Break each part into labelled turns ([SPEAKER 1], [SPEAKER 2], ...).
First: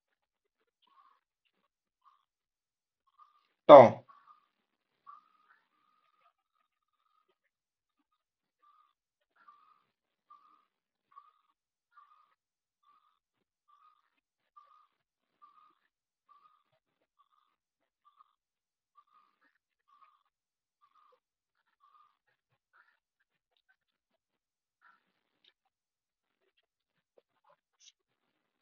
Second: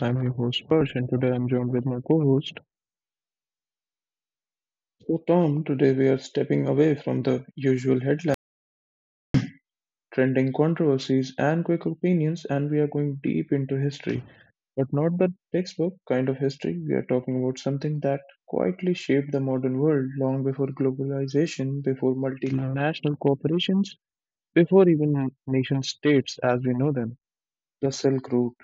[SPEAKER 1] I'm your host Persh, and today I'm joined with my co-host.
[SPEAKER 2] Tom,
[SPEAKER 1] So Tom, today we are stepping away from the usual headlines, trending controversies and quick opinions, and we are going deep into history. But not the textbook kind of history. We are talking about something that quietly shaped the modern world long before globalization, before multinational corporations, before even nation states as we know them. The Silk Route.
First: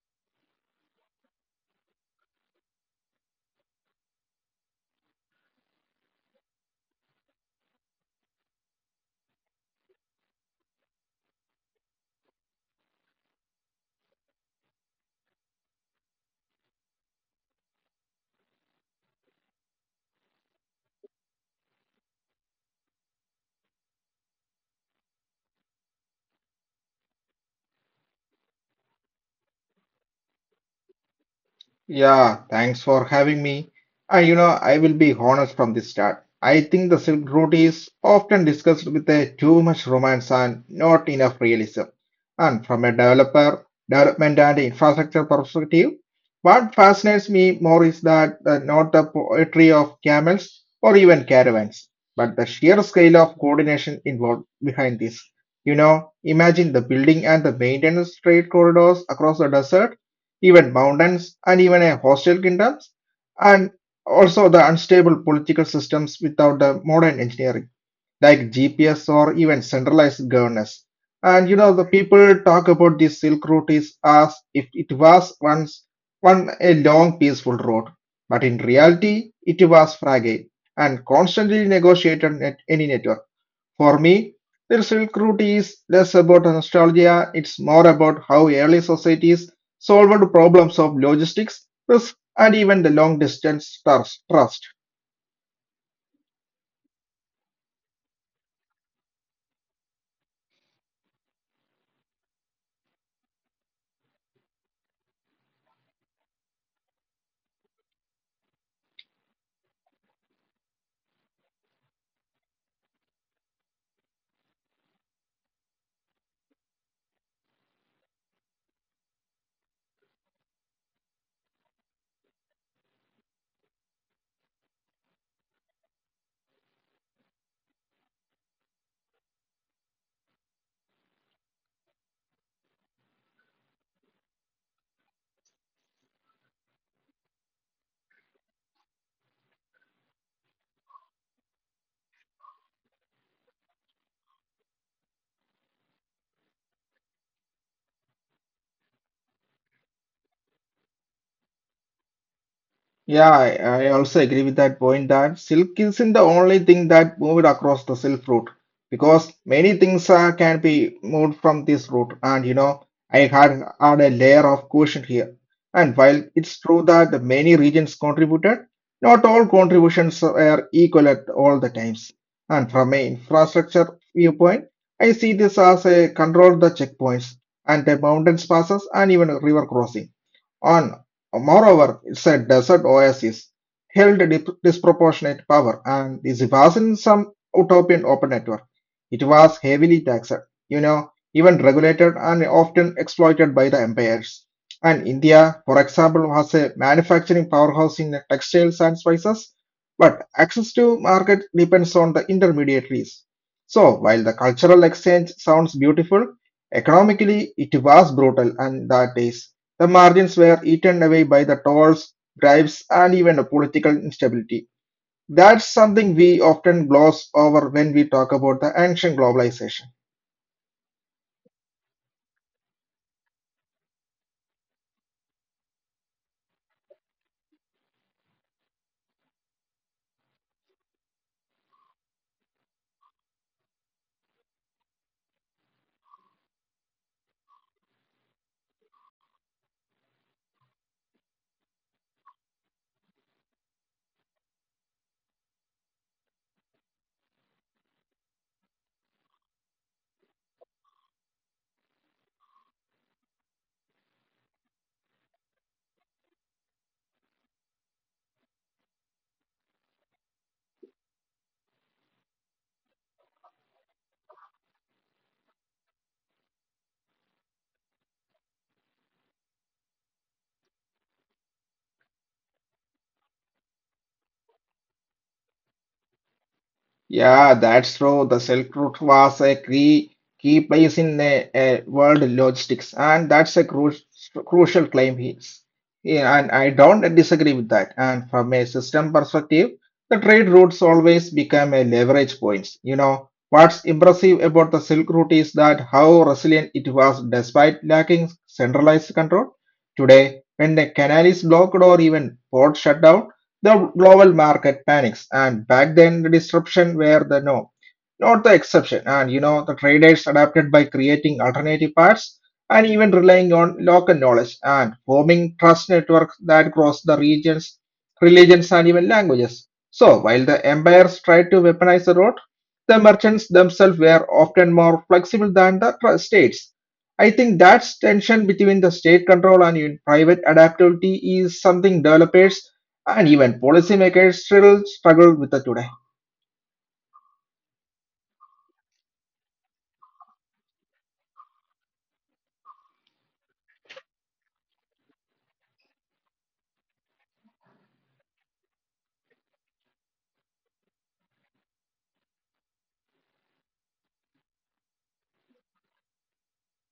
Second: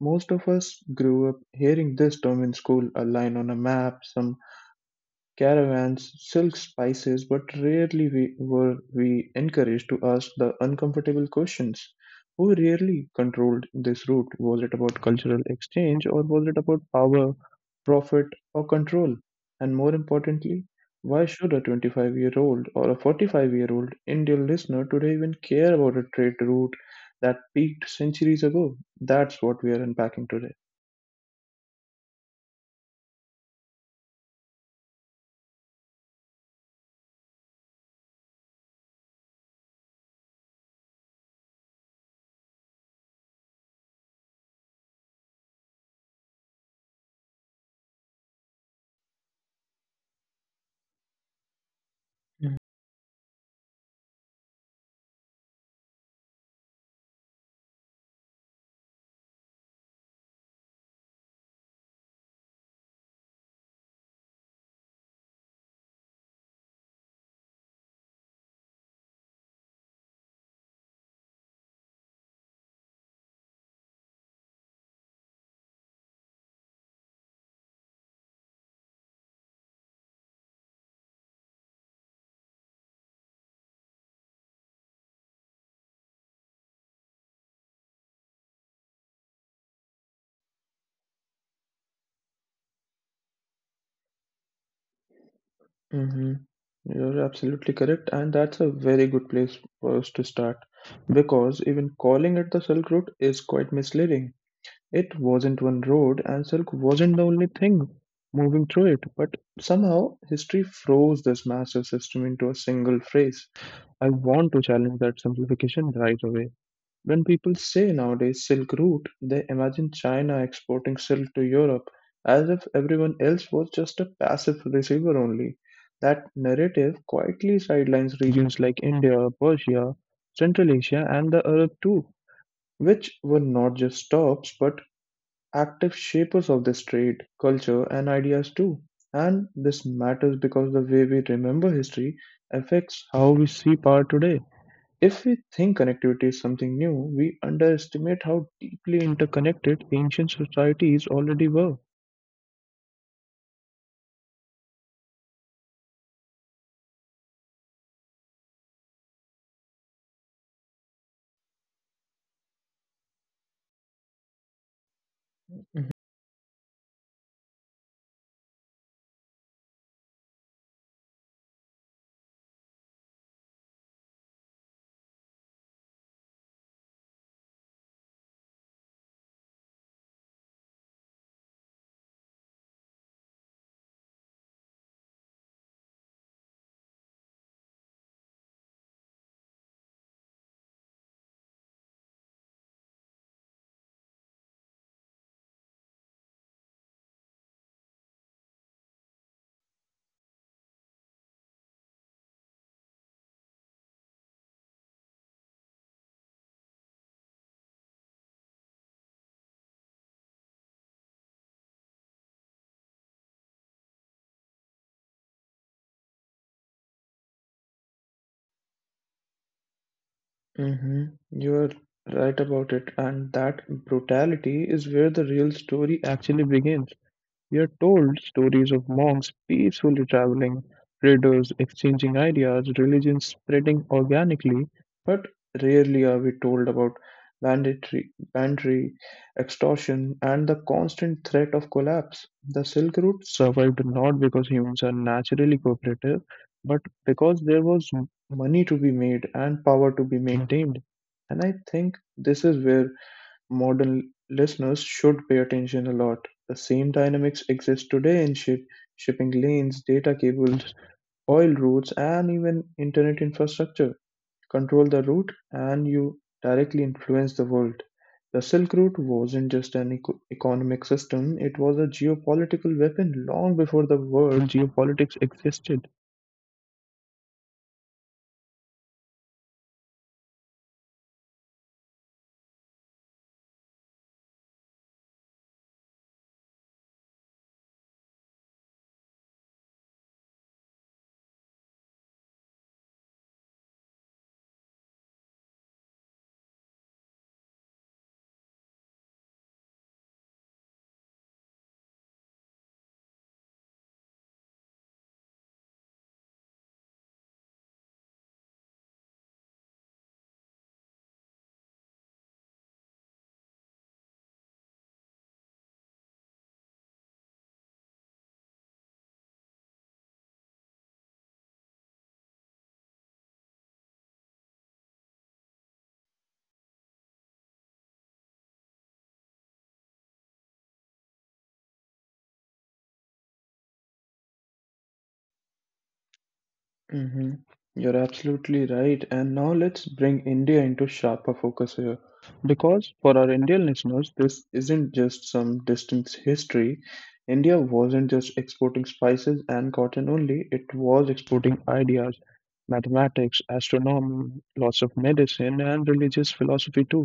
[SPEAKER 1] Most of us grew up hearing this term in school, a line on a map, some caravans, silk spices, but rarely we were we encouraged to ask the uncomfortable questions. Who really controlled this route? Was it about cultural exchange, or was it about power, profit, or control? And more importantly, why should a 25-year-old year old or a 45-year-old year old Indian listener today even care about a trade route that peaked centuries ago? That's what we are unpacking today.
[SPEAKER 2] yeah, thanks for having me. And you know, I will be honest from the start. I think the Silk Route is often discussed with a too much romance and not enough realism. And from a development and infrastructure perspective, what fascinates me more is that not the poetry of camels or even caravans, but the
[SPEAKER 1] Mm,
[SPEAKER 2] sheer scale of coordination involved behind this. You know, imagine the building and the maintenance trade corridors across the desert even mountains, and even a hostile kingdoms, and also the unstable political systems without the modern engineering, like GPS or even centralized governance. And you know, the people talk about this Silk Route is as if it was once one a long peaceful road, but in reality, it was fragile and constantly negotiated at any network. For me, the Silk Route is less about nostalgia, it's more about how early societies solved problems of logistics, risk, and even the long distance trust.
[SPEAKER 1] mhm. You're absolutely correct, and that's a very good place for us to start, because even calling it the Silk Route is quite misleading. It wasn't one road, and silk wasn't the only thing moving through it, but somehow history froze this massive system into a single phrase. I want to challenge that simplification right away. When people say nowadays Silk Route, they imagine China exporting silk to Europe as if everyone else was just a passive receiver only. That narrative quietly sidelines regions like India, Persia, Central Asia, and the Arab too, which were not just stops but active shapers of this trade, culture, and ideas too. And this matters because the way we remember history affects how we see power today. If we think connectivity is something new, we underestimate how deeply interconnected ancient societies already were.
[SPEAKER 2] Yeah, I also agree with that point that silk isn't the only thing that moved across the silk route because many things can be moved from this route. And you know, I had a layer of caution here. And while it's true that the many regions contributed, not all contributions are equal at all the times. And from an infrastructure viewpoint, I see this as a control the checkpoints and the mountains passes and even river crossing on moreover, it's a desert oasis held disproportionate power, and this wasn't some utopian open network. It was heavily taxed, you know, even regulated and often exploited by the empires. And India, for example, was a manufacturing powerhouse in textiles and spices, but access to market depends on the intermediaries. So while the cultural exchange sounds beautiful, economically it was brutal and that is the margins were eaten away by the tolls, bribes, and even the political instability. That's something we often gloss over when we talk about the ancient globalization.
[SPEAKER 1] Mm-hmm. You're right about it, and that brutality is where the real story actually begins. We are told stories of monks peacefully traveling, traders exchanging ideas, religion spreading organically, but rarely are we told about banditry, extortion, and the constant threat of collapse. The Silk Route survived not because humans are naturally cooperative, but because there was money to be made and power to be maintained. And I think this is where modern listeners should pay attention a lot. The same dynamics exist today in shipping lanes, data cables, oil routes, and even internet infrastructure. Control the route, and you directly influence the world. The Silk Route wasn't just an economic system, it was a geopolitical weapon long before the word geopolitics existed.
[SPEAKER 2] Yeah, that's true. The Silk Route was a key place in world logistics, and that's a crucial claim here. Yeah, and I don't disagree with that. And from a system perspective, the trade routes always become a leverage points. You know, what's impressive about the Silk Route is that how resilient it was despite lacking centralized control. Today, when the canal is blocked or even port shut down, the global market panics, and back then the disruption were the norm, not the exception. And you know, the traders adapted by creating alternative paths and even relying on local knowledge and forming trust networks that cross the regions, religions, and even languages. So, while the empires tried to weaponize the road, the merchants themselves were often more flexible than the states. I think that tension between the state control and even private adaptability is something developers and even policymakers still struggle with it today.
[SPEAKER 1] hmm You're absolutely right. And now let's bring India into sharper focus here. Because for our Indian listeners, this isn't just some distant history. India wasn't just exporting spices and cotton only, it was exporting ideas, mathematics, astronomy, lots of medicine, and religious philosophy too.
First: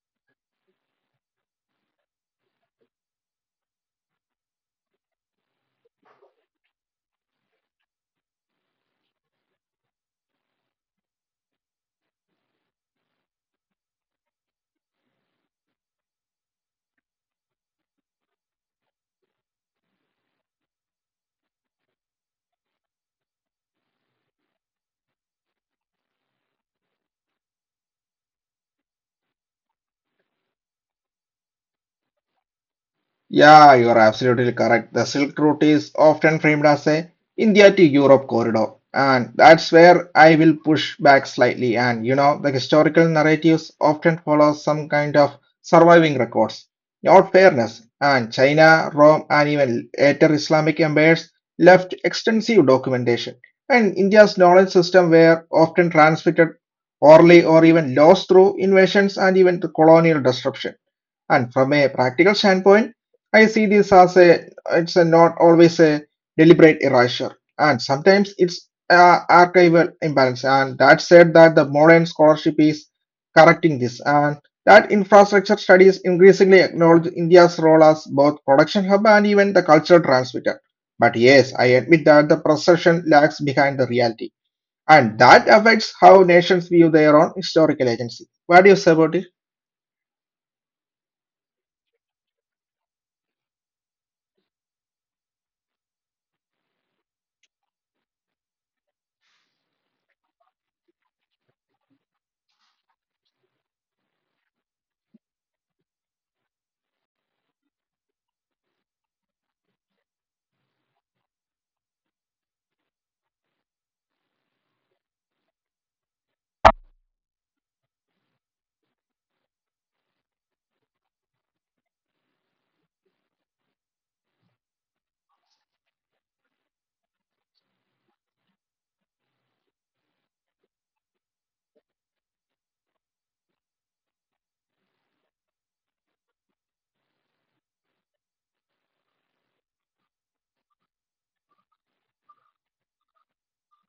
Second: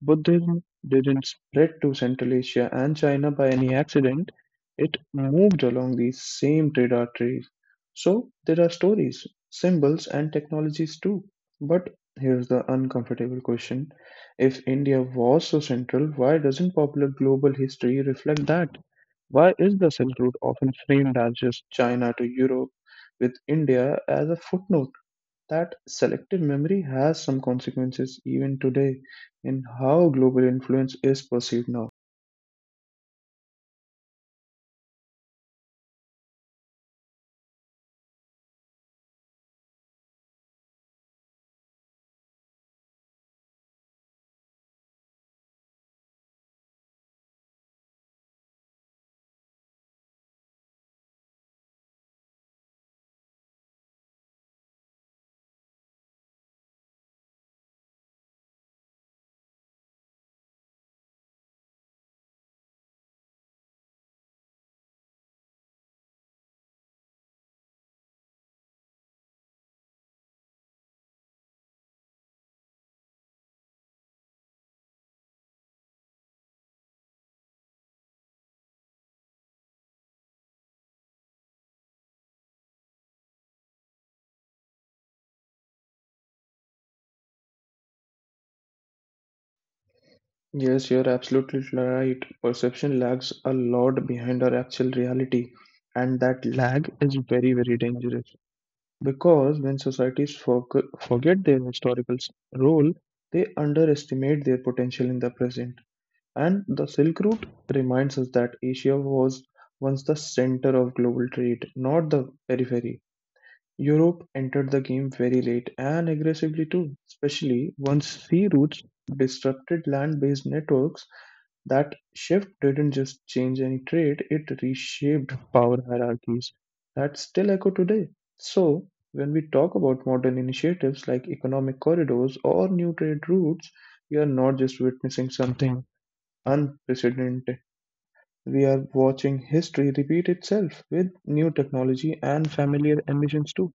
[SPEAKER 1] Buddhism didn't spread to Central Asia and China by any accident, it moved along these same trade arteries. So there are stories, symbols, and technologies too. But here's the uncomfortable question: if India was so central, why doesn't popular global history reflect that? Why is the Silk Route often framed as just China to Europe, with India as a footnote? That selective memory has some consequences even today in how global influence is perceived now.
[SPEAKER 2] Yeah, you are absolutely correct. The Silk Route is often framed as a India to Europe corridor, and that's where I will push back slightly. And you know, the historical narratives often follow some kind of surviving records, not fairness. And China, Rome, and even later Islamic empires left extensive documentation. And India's knowledge system were often transmitted orally or even lost through invasions and even the colonial disruption. And from a practical standpoint, I see this as a it's a not always a deliberate erasure, and sometimes it's archival imbalance. And that said, that the modern scholarship is correcting this, and that infrastructure studies increasingly acknowledge India's role as both production hub and even the cultural transmitter. But yes, I admit that the perception lags behind the reality, and that affects how nations view their own historical agency. What do you say about it?
[SPEAKER 1] Yes, you're absolutely right. Perception lags a lot behind our actual reality, and that lag is very, very dangerous because when societies forget their historical role, they underestimate their potential in the present. And the Silk Route reminds us that Asia was once the center of global trade, not the periphery. Europe entered the game very late and aggressively too, especially once sea routes disrupted land based networks. That shift didn't just change any trade, it reshaped power hierarchies that still echo today. So, when we talk about modern initiatives like economic corridors or new trade routes, we are not just witnessing something unprecedented. We are watching history repeat itself with new technology and familiar emissions too.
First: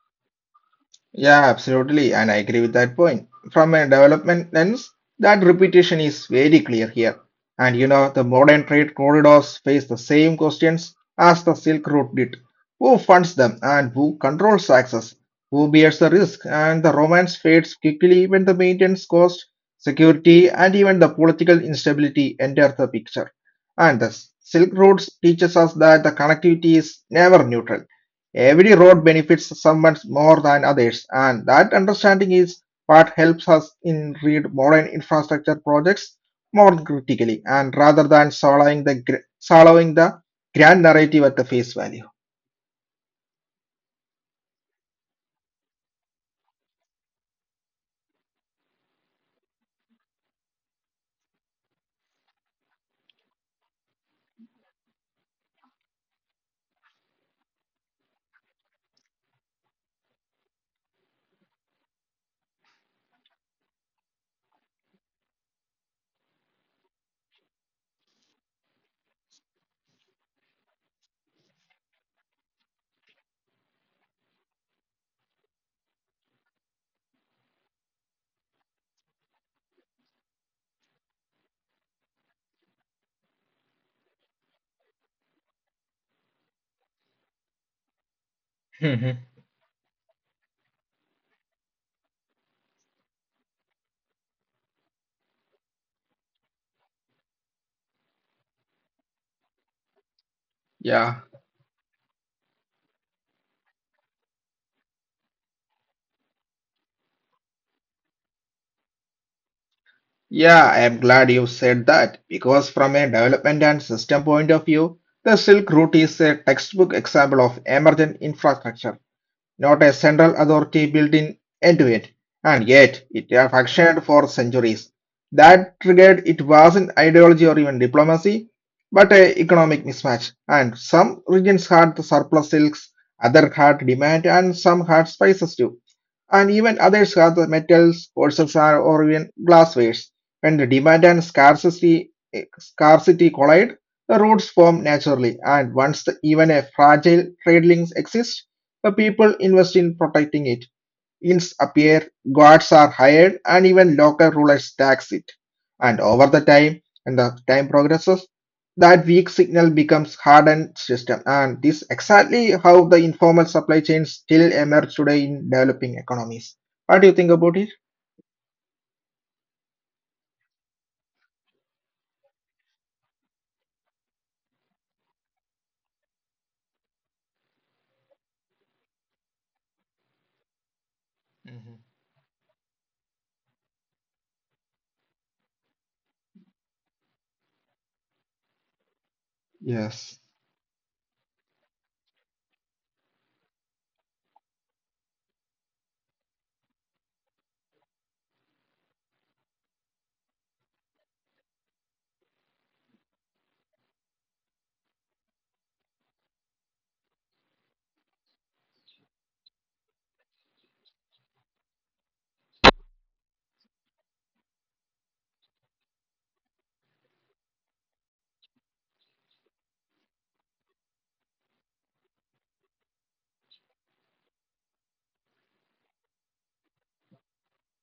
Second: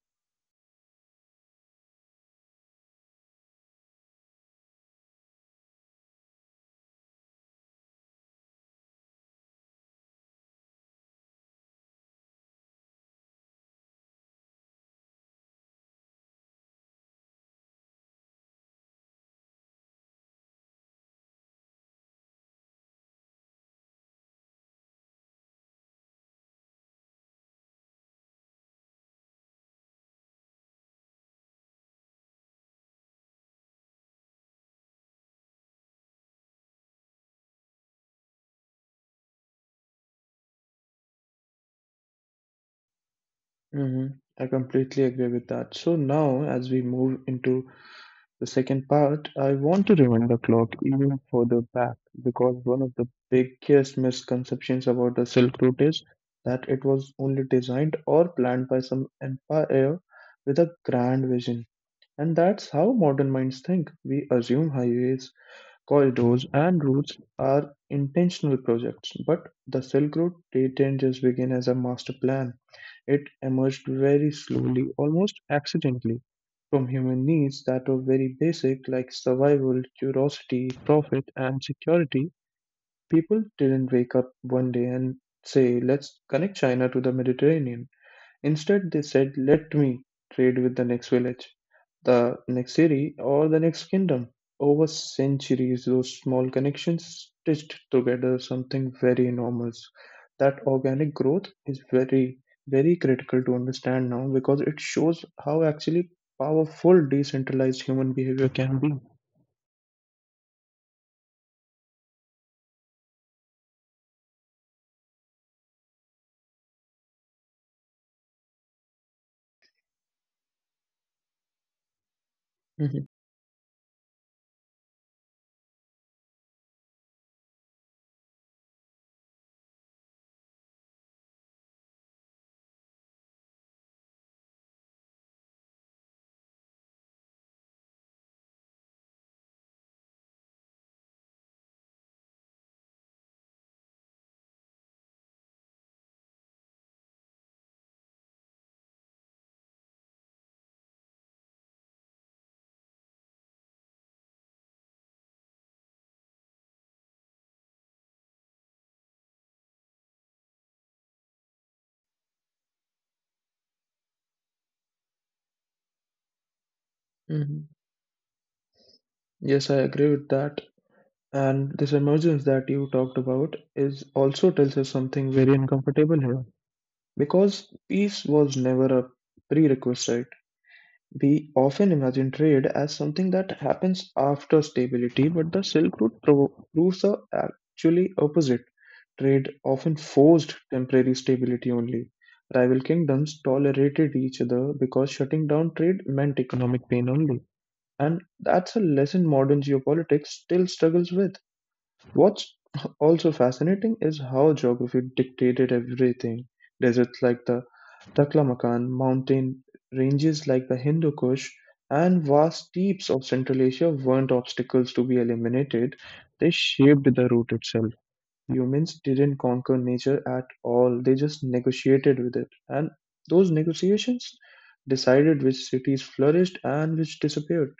[SPEAKER 2] Yeah, absolutely, and I agree with that point. From a development lens, that repetition is very clear here. And you know, the modern trade corridors face the same questions as the Silk Route did. Who funds them and who controls access? Who bears the risk? And the romance fades quickly when the maintenance cost, security, and even the political instability enter the picture. And the Silk Routes teaches us that the connectivity is never neutral. Every road benefits someone more than others, and that understanding is what helps us in read modern infrastructure projects more critically, and rather than swallowing the grand narrative at the face value.
[SPEAKER 1] hmm I completely agree with that. So now, as we move into the second part, I want to rewind the clock even further back, because one of the biggest misconceptions about the Silk Route is that it was only designed or planned by some empire with a grand vision. And that's how modern minds think. We assume highways, corridors and routes are intentional projects, but the Silk Road didn't just begin as a master plan. It emerged very slowly, almost accidentally, from human needs that were very basic, like survival, curiosity, profit, and security. People didn't wake up one day and say, let's connect China to the Mediterranean. Instead, they
[SPEAKER 2] Mhm.
[SPEAKER 1] said, let me trade with the next village, the next city, or the next kingdom. Over centuries, those small connections stitched together something very enormous. That organic
[SPEAKER 2] Yeah,
[SPEAKER 1] growth is very, very critical to understand now because it shows how actually powerful decentralized human behavior can be.
[SPEAKER 2] yeah, I am glad you said that because from a development and system point of view, the Silk Route is a textbook example of emergent infrastructure not a central authority built in end to end, and
[SPEAKER 1] Mhm,
[SPEAKER 2] yet it functioned for centuries. That triggered it wasn't ideology or even diplomacy, but a economic mismatch. And some regions had the surplus silks, other had demand, and some had spices too. And even others had the metals, horses, or even glasswares. When the demand and scarcity collide, the routes form naturally. And once the, even a fragile trade links exist, the people invest in protecting it. Inns appear, guards are hired, and even local rulers tax it. And over the time, and the time progresses, that weak signal becomes hardened system. And this exactly how the informal supply chains still emerge today in developing economies. What do you think
[SPEAKER 1] mhm.
[SPEAKER 2] about it?
[SPEAKER 1] Yes, I agree with that. And this emergence that you talked about is also tells us something very uncomfortable here, because peace was never a prerequisite. We
[SPEAKER 2] Hmm.
[SPEAKER 1] often imagine trade as something that happens after stability, but the Silk Route proves the actually opposite. Trade often
[SPEAKER 2] Yes.
[SPEAKER 1] forced temporary stability only. Rival kingdoms tolerated each other because shutting down trade meant economic pain only. And that's a lesson modern geopolitics still struggles with. What's also fascinating is how geography dictated everything. Deserts like the Taklamakan, mountain ranges like the Hindu Kush, and vast steppes of Central Asia weren't obstacles to be eliminated, they shaped the route itself. Humans didn't conquer nature at all, they just negotiated with it. And those negotiations decided which cities flourished and which disappeared.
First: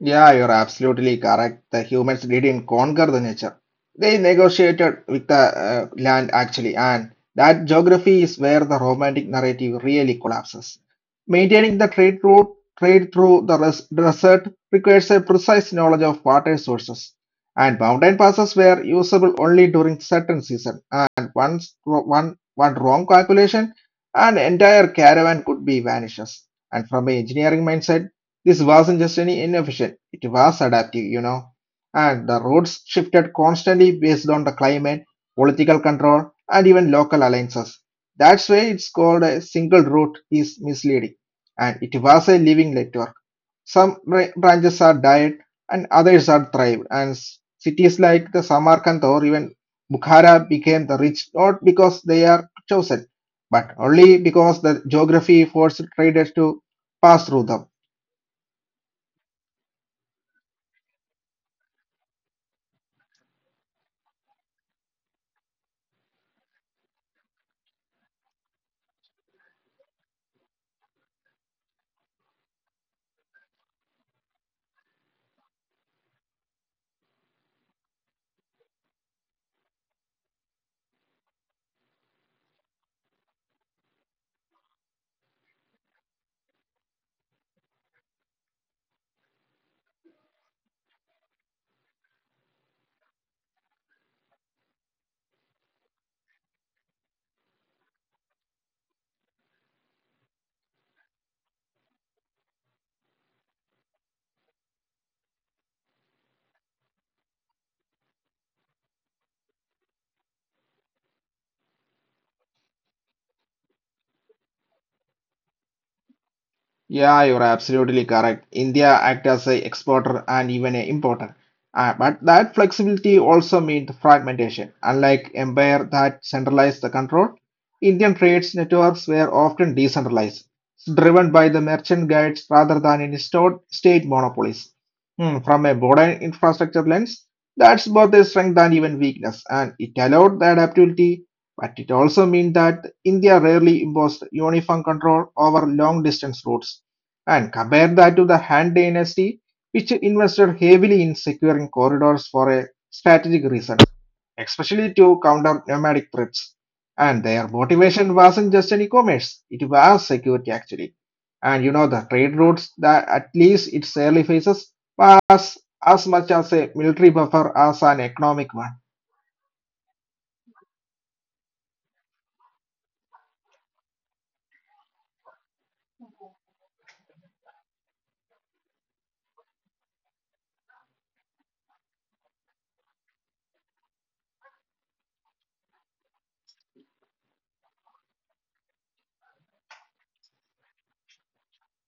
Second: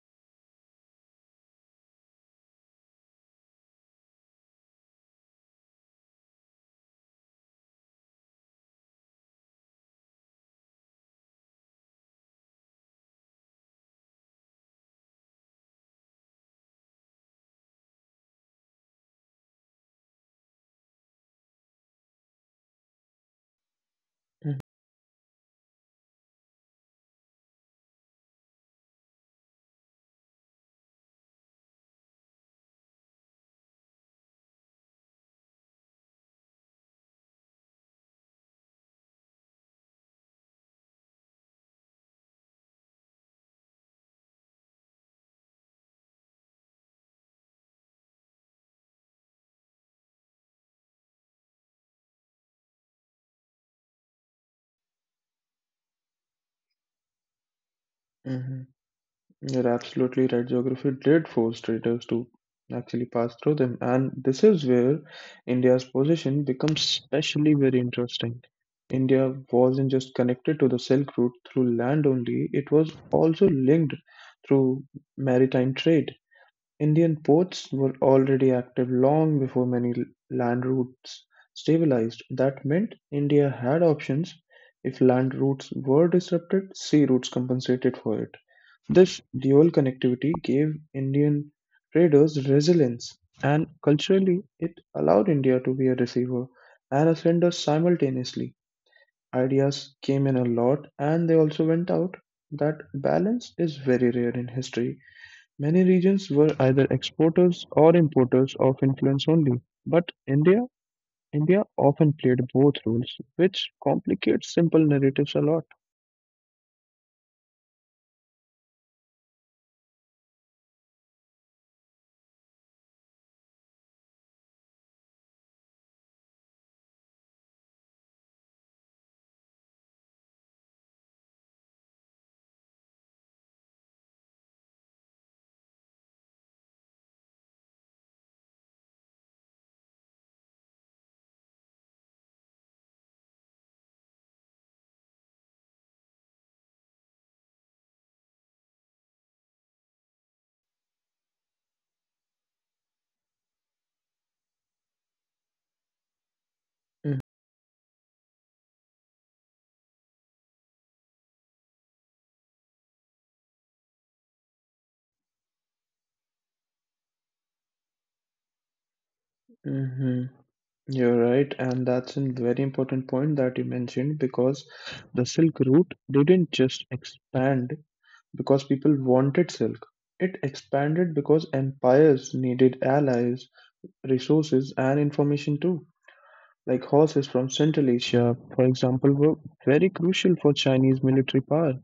[SPEAKER 2] Yeah, you're absolutely correct. The humans didn't conquer the nature. They negotiated with the land actually, and that geography is where the romantic narrative really collapses. Maintaining the trade through the desert requires a precise knowledge of water sources, and mountain passes were usable only during certain season. And once one wrong calculation, an entire caravan could be vanishes. And from an engineering mindset, this wasn't just any innovation, it was adaptive, you know. And the routes shifted constantly based on the climate, political control, and even local alliances. That's why it's called a single route is misleading. And it was a living network. Some branches are died and others are thrived. And cities like the Samarkand or even Bukhara became the rich not because they are chosen, but only because the geography forced traders to pass through them.
[SPEAKER 1] Mhm. You're absolutely right. Geography did force traders to actually pass through them, and this is where India's position becomes especially very interesting. India wasn't just connected to the Silk Route through land only, it was also linked through maritime trade. Indian ports were already active long before many land routes stabilized. That meant India had options. If land routes were disrupted, sea routes compensated for it. This dual connectivity gave Indian traders resilience, and culturally, it allowed India to be a receiver and a sender simultaneously. Ideas came in a lot and they also went out. That balance is very rare in history. Many regions were either exporters or importers of influence only, but India often played both roles, which complicates simple narratives a lot.
[SPEAKER 2] Yeah, you're absolutely correct. India act as a exporter and even a importer. But that flexibility also meant fragmentation. Unlike empire that centralized the control, Indian trade networks were often decentralized, driven by the merchant guilds rather than in state monopolies. Hmm, from a modern infrastructure lens, that's both a strength and even weakness, and it allowed the adaptability, but it also meant that India rarely imposed uniform control over long distance routes and compare that to the Han dynasty, which invested heavily in securing corridors for a strategic reason, especially to counter nomadic threats.
[SPEAKER 1] Mhm.
[SPEAKER 2] And their motivation wasn't just an e-commerce, it was security actually. And you know the trade routes that at least its early phases was as much as a military buffer as an economic one.
[SPEAKER 1] Mhm. You're right, and that's a very important point that you mentioned, because the Silk Route didn't just expand because people wanted silk. It expanded because empires needed allies, resources, and information too. Like horses from Central Asia, for example, were very crucial for Chinese military power.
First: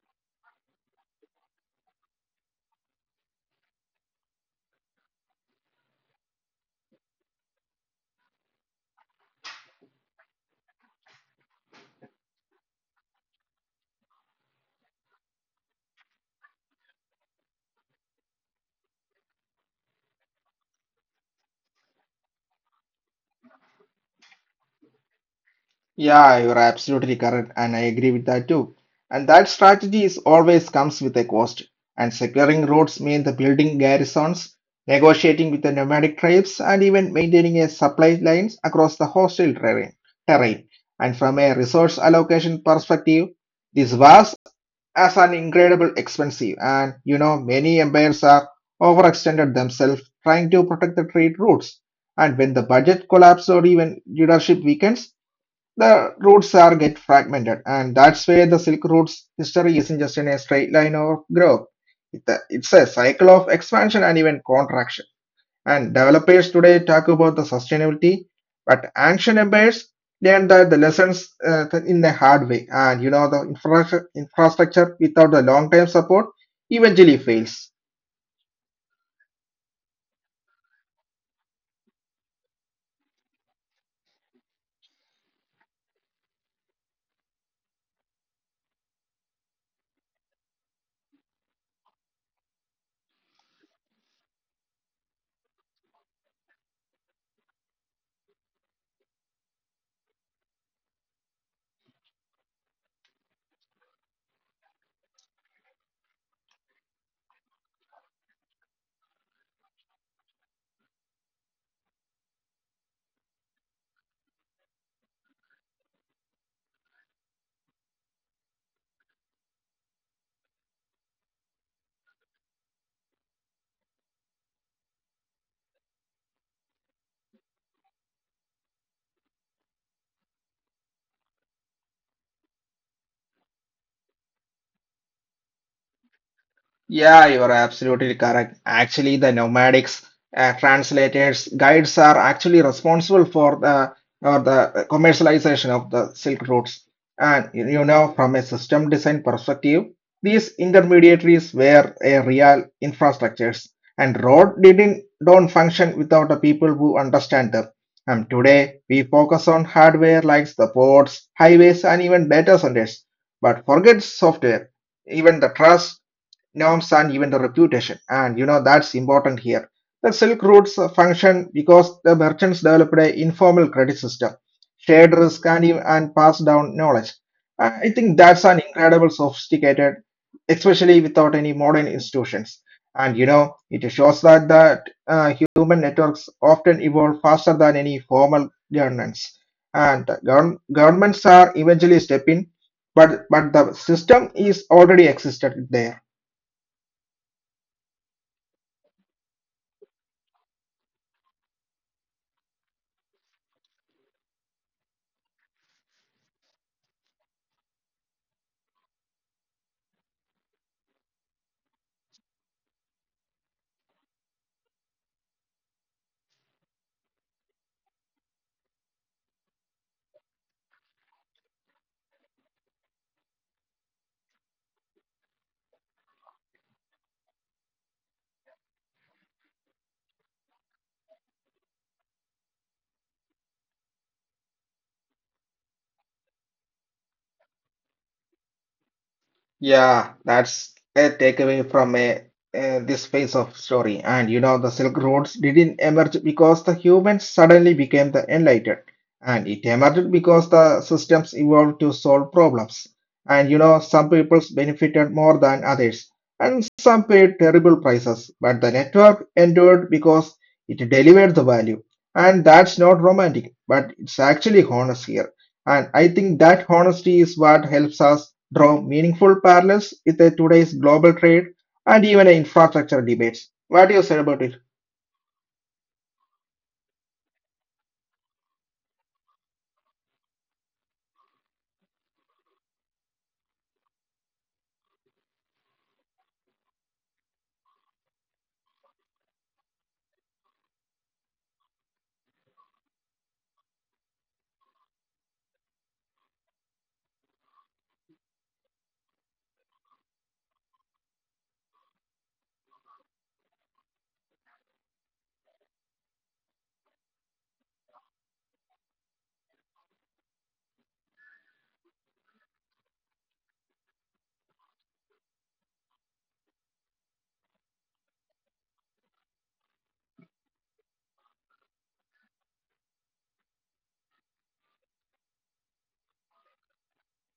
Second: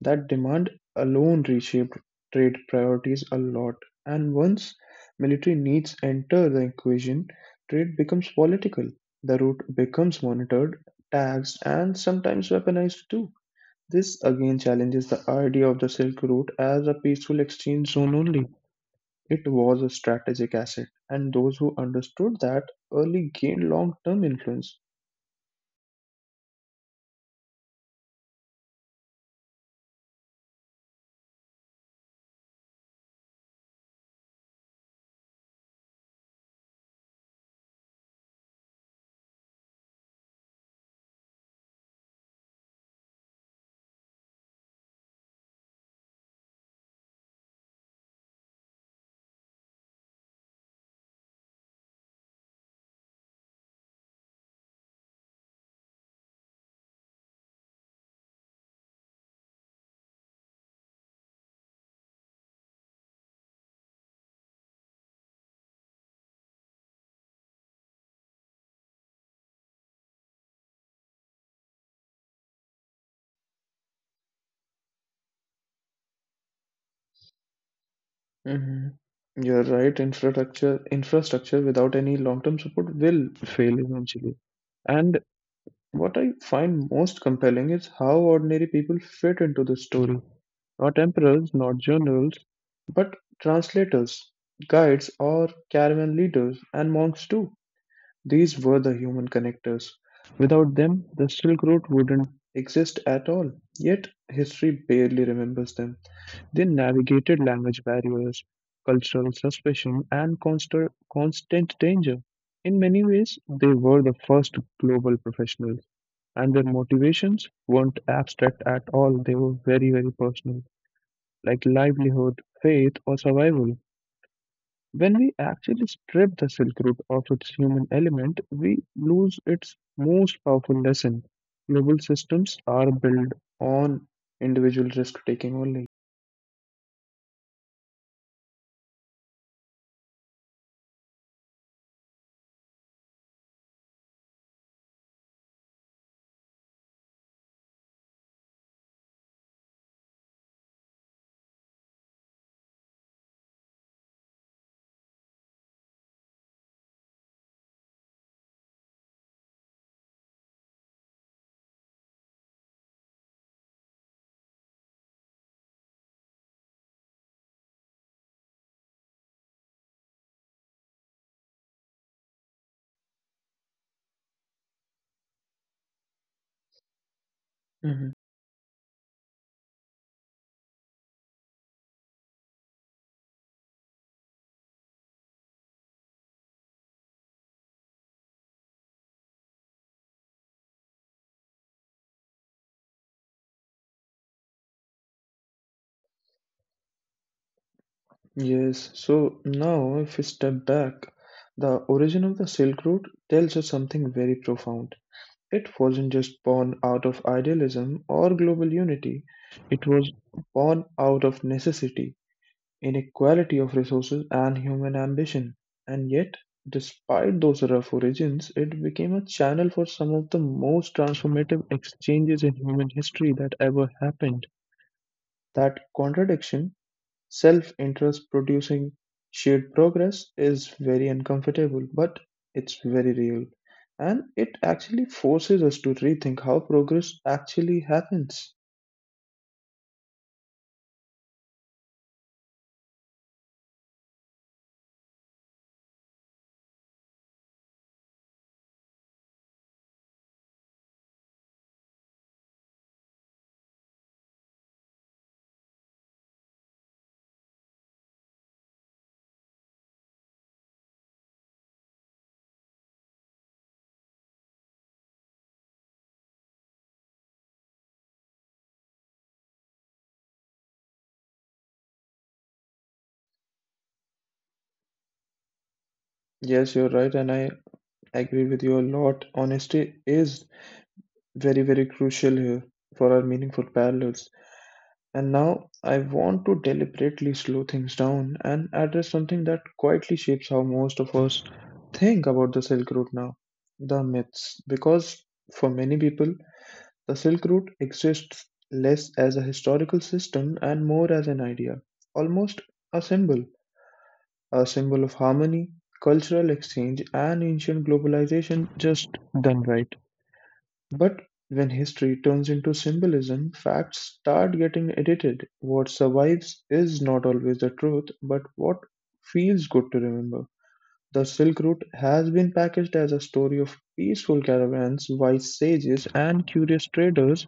[SPEAKER 1] That demand alone reshaped trade priorities a lot, and once military needs enter the equation, trade becomes political. The route becomes monitored, taxed, and sometimes weaponized too. This again challenges the idea of the Silk Route as a peaceful exchange zone only. It was a strategic asset, and those who understood that early gained long term influence.
[SPEAKER 2] Yeah, you're absolutely correct, and I agree with that too. And that strategy is always comes with a cost. And securing roads means the building garrisons, negotiating with the nomadic tribes, and even maintaining a supply lines across the hostile terrain. And from a resource allocation perspective, this was as an incredible expensive. And you know, many empires are overextended themselves trying to protect the trade routes. And when the budget collapses or even leadership weakens, the routes are get fragmented, and that's where the Silk Route's history isn't just in a straight line or growth. It's a cycle of expansion and even contraction. And developers today talk about the sustainability, but ancient empires learned that the lessons in the hard way. And you know, the infrastructure without the long-term support eventually fails.
[SPEAKER 1] hmm You're right. Infrastructure without any long-term support will fail eventually. And what I find most compelling is how ordinary people fit into the story. Not emperors, not generals, but translators, guides, or caravan leaders, and monks too. These were the human connectors. Without them, the Silk Road wouldn't exist at all. Yet, history barely remembers them. They navigated language barriers, cultural suspicion, and constant danger. In many ways, they were the first global professionals, and their motivations weren't abstract at all. They were very, very personal, like livelihood, faith, or survival. When we actually strip the Silk Route of its human element, we lose its most powerful lesson. Global systems are built on individual risk taking only.
[SPEAKER 2] Yeah, you are absolutely correct. Actually, the nomadics, translators, guides are actually responsible for the or the commercialization of the silk routes. And you know, from a system design perspective, these intermediaries were a real infrastructures, and road didn't don't function without the people who understand them. And today, we focus on hardware like the ports, highways, and even data centers, but forget software even the trust norms and even the reputation. And you know that's important here. The Silk Routes function because the merchants developed an informal credit system, shared risk and passed down knowledge. I think that's an incredible sophisticated, especially without any modern institutions. And you know, it shows that human networks often evolve faster than any formal governance. And governments are eventually stepping, but the system is already existed there.
[SPEAKER 1] Yes, so now if we step back, the origin of the Silk Road tells us something very profound. It wasn't just born out of idealism or global unity, it was born out of necessity, inequality of resources, and human ambition. And yet, despite those rough origins, it became a channel for some of the most transformative exchanges in human history that ever happened. That contradiction, self-interest producing shared progress, is very uncomfortable, but it's very real. And it actually forces us to rethink how progress actually happens.
[SPEAKER 2] Yeah, that's a takeaway from this phase of story. And you know, the Silk Roads didn't emerge because the humans suddenly became the enlightened, and it emerged because the systems evolved to solve problems. And you know, some peoples benefited more than others, and some paid terrible prices. But the network endured because it delivered the value, and that's not romantic, but it's actually honest here. And I think that honesty is what helps us draw meaningful parallels with today's global trade and even infrastructure debates. What do you say about it?
[SPEAKER 1] Yes, you're right, and I agree with you a lot. Honesty is very, very crucial here for our meaningful parallels. And now I want to deliberately slow things down and address something that quietly shapes how most of us think about the Silk Route now: the myths. Because for many people, the Silk Route exists less as a historical system and more as an idea, almost a symbol, a symbol of harmony, cultural exchange and ancient globalization just done right. But when history turns into symbolism, facts start getting edited. What survives is not always the truth, but what feels good to remember. The Silk Route has been packaged as a story of peaceful caravans, wise sages, and curious traders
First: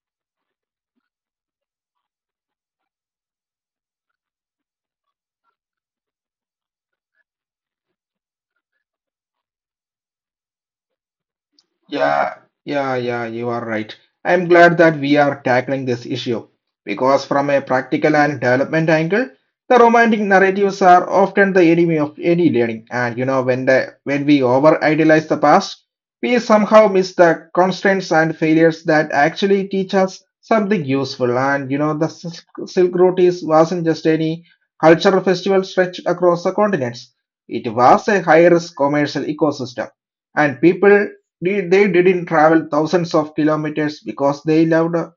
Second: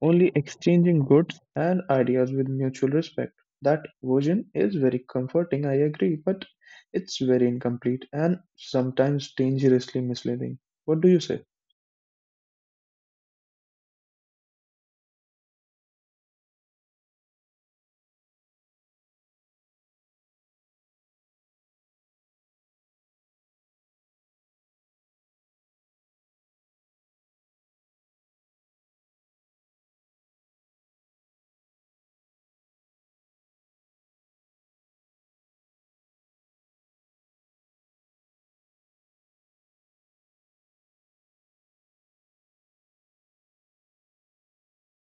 [SPEAKER 1] only exchanging goods and ideas with mutual respect. That version is very comforting, I agree, but it's very incomplete and sometimes dangerously misleading. What do you say?
[SPEAKER 2] Yeah, yeah, yeah, you are right. I'm glad that we are tackling this issue because, from a practical and development angle, the romantic narratives are often the enemy of any learning. And you know, when we over idealize the past, we somehow miss the constraints and failures that actually teach us something useful. And you know, the Silk Route is wasn't just any cultural festival stretched across the continents. It was a high-risk commercial ecosystem, and people they didn't travel thousands of kilometers because they loved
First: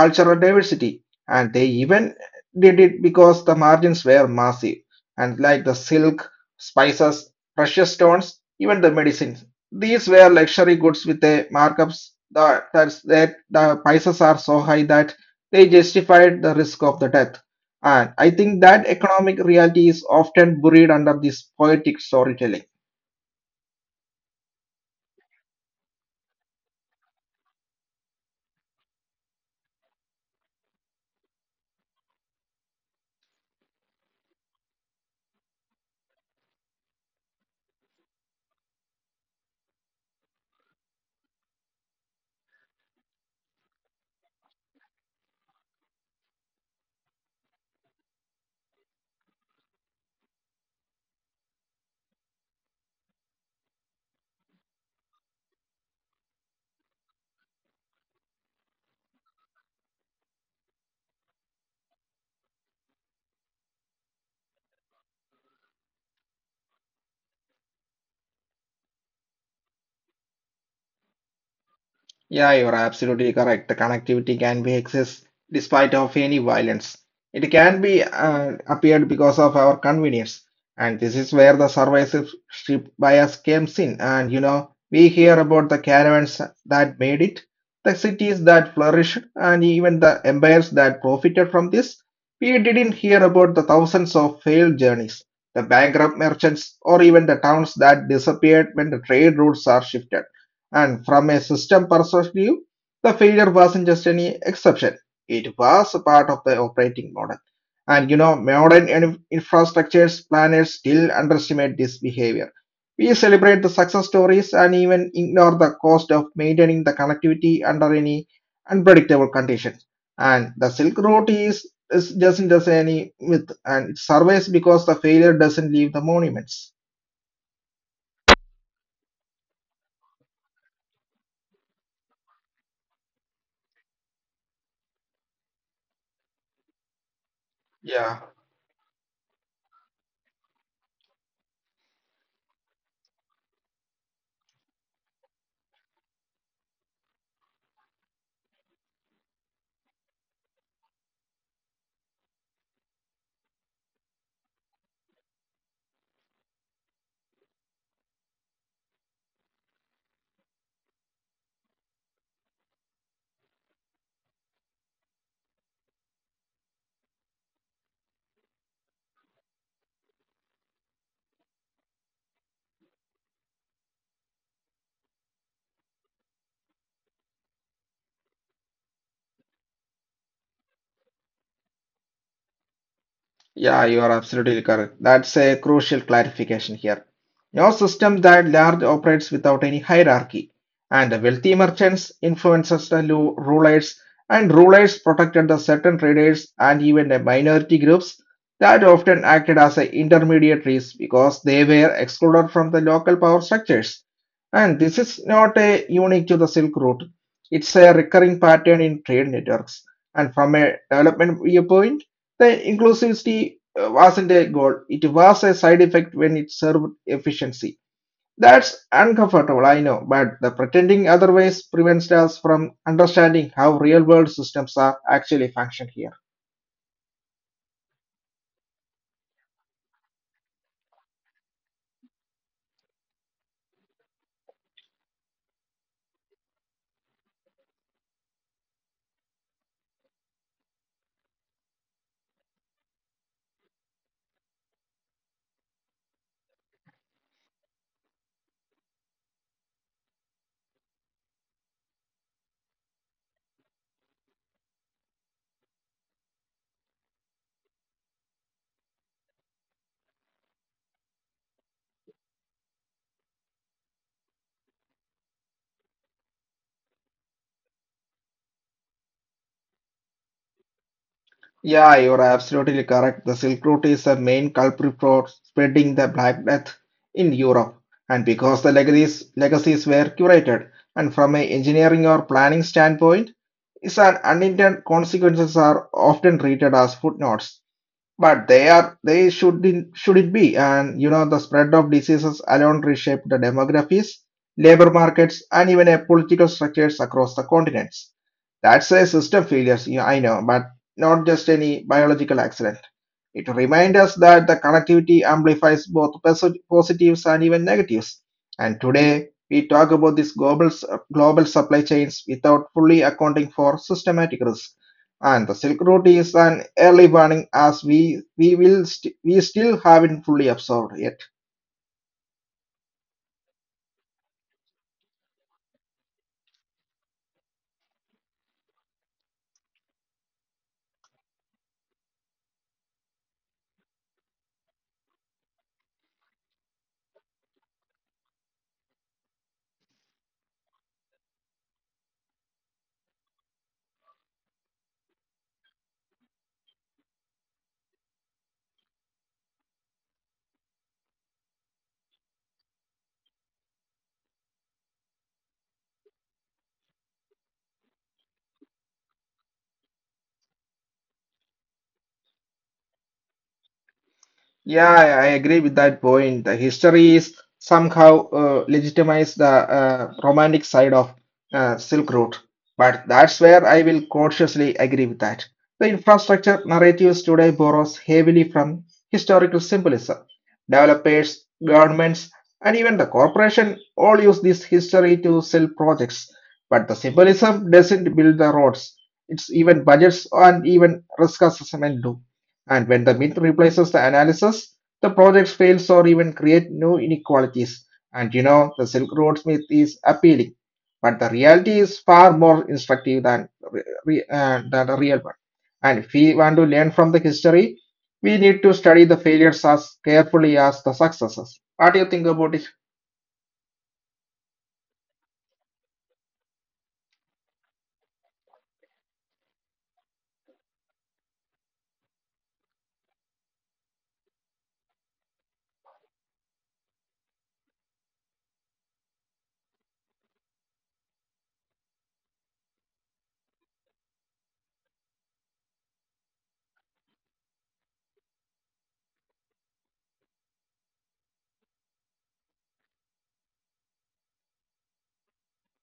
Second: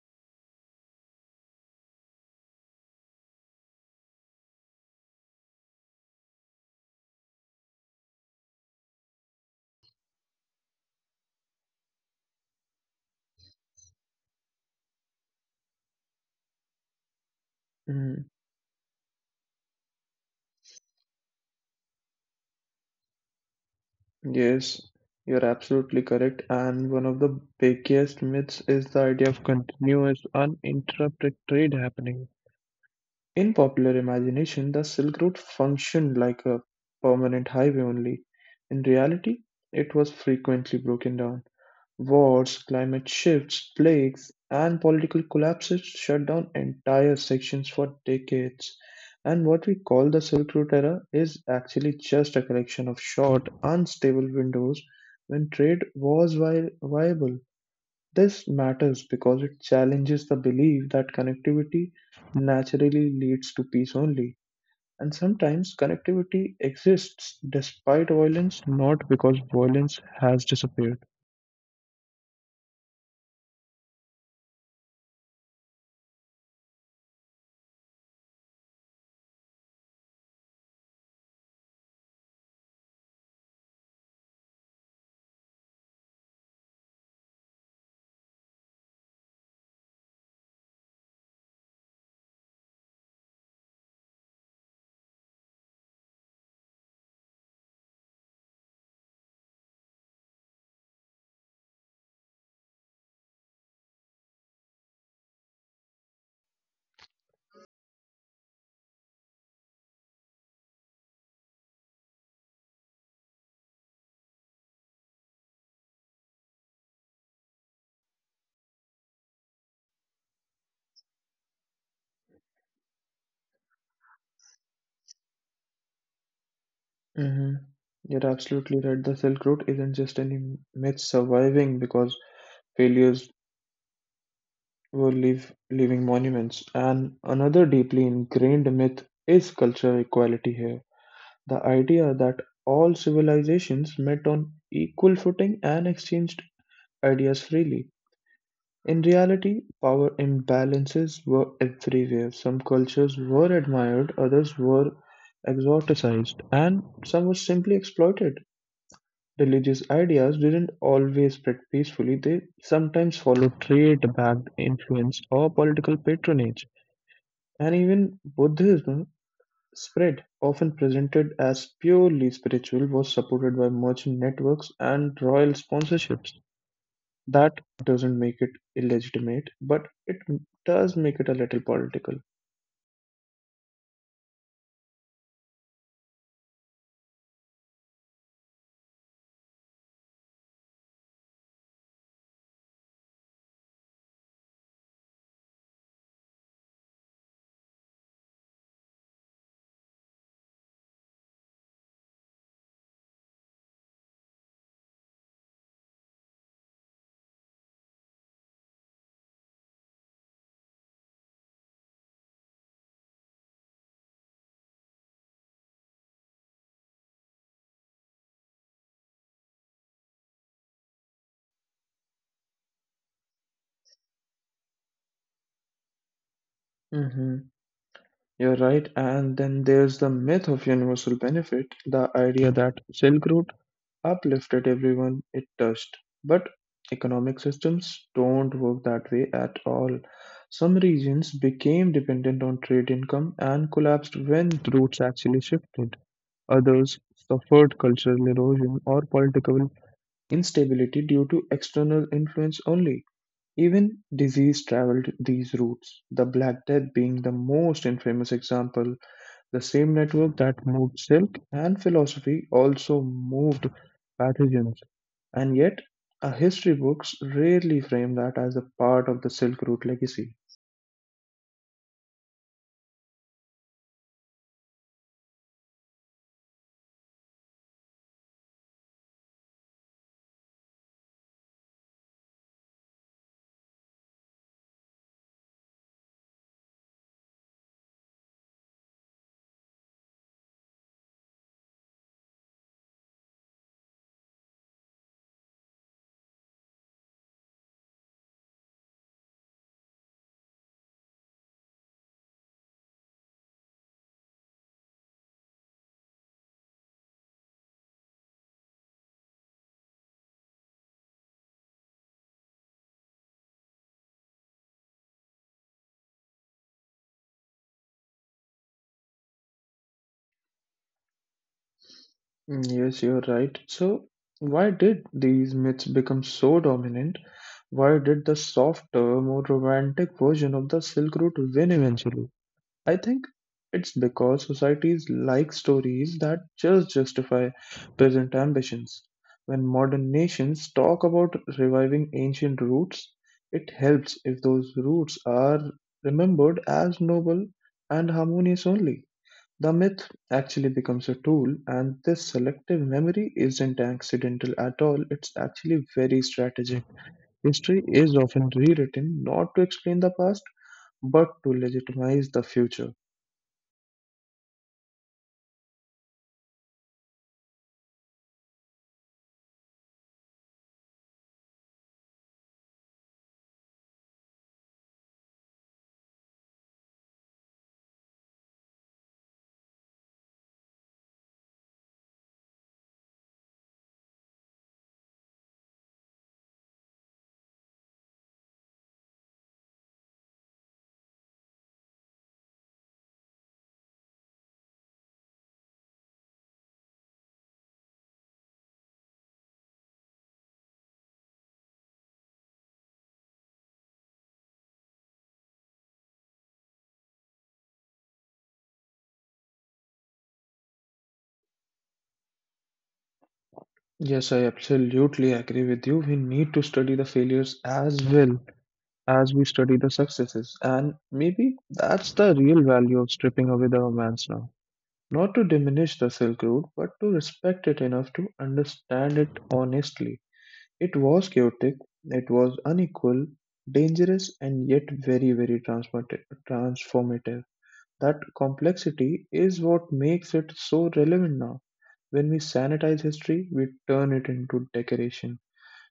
[SPEAKER 2] cultural diversity, and they even did it because the margins were massive. And like the silk, spices, precious stones, even the medicines, these were luxury goods with a markups that the prices are so high that they justified the risk of the death. And I think that economic reality is often buried under this poetic storytelling.
[SPEAKER 1] Yes, you're absolutely correct. And one of the biggest myths is the idea of continuous, uninterrupted trade happening. In popular imagination, the Silk Road functioned like a permanent highway only. In reality, it was frequently broken down. Wars, climate shifts, plagues, and political collapses shut down entire sections for decades. And what we call the Silk Route era is actually just a collection of short, unstable windows when trade was viable. This matters because it challenges the belief that connectivity naturally leads to peace only. And sometimes connectivity exists despite violence, not because violence has disappeared.
[SPEAKER 2] Yeah, you're absolutely correct. The connectivity can be accessed despite of any violence. It can be appeared because of our convenience, and this is where the survivorship bias comes in. And you know, we hear about the caravans that made it, the cities that flourished, and even the empires that profited from this. We didn't hear about the thousands of failed journeys, the bankrupt merchants, or even the towns that disappeared when the trade routes are shifted. And from a system perspective, the failure wasn't just any exception. It was a part of the operating model. And you know, modern infrastructures planners still underestimate this behavior. We celebrate the success stories and even ignore the cost of maintaining the connectivity under any unpredictable conditions. And the Silk Road is doesn't just any myth, and it survives because the failure doesn't leave the monuments.
[SPEAKER 1] Hmm. You're absolutely right. The Silk Road isn't just any myth surviving because failures were leaving monuments. And another deeply
[SPEAKER 2] Yeah.
[SPEAKER 1] ingrained myth is cultural equality here. The idea that all civilizations met on equal footing and exchanged ideas freely. In reality, power imbalances were everywhere. Some cultures were admired, others were exoticized, and some were simply exploited. Religious ideas didn't always spread peacefully, they sometimes followed trade backed influence or political patronage, and even Buddhism spread, often presented as purely spiritual, was supported by merchant networks and royal sponsorships. That doesn't make it illegitimate, but it does make it a little political.
[SPEAKER 2] Yeah, you are absolutely correct. That's a crucial clarification here. No system that large operates without any hierarchy, and the wealthy merchants influencers, the rulers, and rulers protected the certain traders and even the minority groups that often acted as a intermediaries because they were excluded from the local power structures. And this is not a unique to the Silk Route. It's a recurring pattern in trade networks. And from a development viewpoint. The inclusivity wasn't a goal, it was a side effect when it served efficiency. That's uncomfortable, I know, but the pretending otherwise prevents us from understanding how real world systems are actually function here.
[SPEAKER 1] Mm-hmm. You're right. And then there's the myth of universal benefit, the idea that Silk Road uplifted everyone it touched. But economic systems don't work that way at all. Some regions became dependent on trade income and collapsed when routes actually shifted. Others suffered cultural erosion or political instability due to external influence only. Even disease traveled these routes, the Black Death being the most infamous example. The same network that moved silk and philosophy also moved pathogens, and yet, history books rarely frame that as a part of the Silk Route legacy.
[SPEAKER 2] Yeah, you're absolutely correct. The Silk Route is the main culprit for spreading the Black Death in Europe. And because the legacies were curated, and from an engineering or planning standpoint, its an unintended consequences are often treated as footnotes. But they are they should should it be. And you know, the spread of diseases alone reshape the demographies, labor markets, and even a political structures across the continents. That's a system failures, yeah, I know, but not just any biological accident. It reminds us that the connectivity amplifies both positives and even negatives. And today, we talk about these global supply chains without fully accounting for systematic risk. And the Silk Route is an early warning as we still haven't fully absorbed.
[SPEAKER 1] Mm, yes, you're right. So, why did these myths become so dominant? Why did the softer, more romantic version of the Silk Route win eventually? I think it's because societies like stories that just justify present ambitions. When modern nations talk about reviving ancient roots, it helps if those roots are remembered as noble and harmonious only. The myth actually becomes a tool, and this selective memory isn't accidental at all, it's actually very strategic. History is often rewritten not to explain the past, but to legitimize the future.
[SPEAKER 2] Yeah, I agree with that point. The history is somehow legitimized the romantic side of Silk Road, but that's where I will cautiously agree with that. The infrastructure narratives today borrows heavily from historical symbolism. Developers, governments, and even the corporation all use this history to sell projects, but the symbolism doesn't build the roads. It's even budgets and even risk assessment do. And when the myth replaces the analysis, the project fails or even create new inequalities. And you know, the Silk Road myth is appealing, but the reality is far more instructive than, than the real one. And if we want to learn from the history, we need to study the failures as carefully as the successes. What do you think about it?
[SPEAKER 1] Yes, I absolutely agree with you. We need to study the failures as well as we study the successes. And maybe that's the real value of stripping away the romance now. Not to diminish the Silk Road, but to respect it enough to understand it honestly. It was chaotic, it was unequal, dangerous, and yet very, very transformative. That complexity is what makes it so relevant now. When we sanitize history, we turn it into decoration.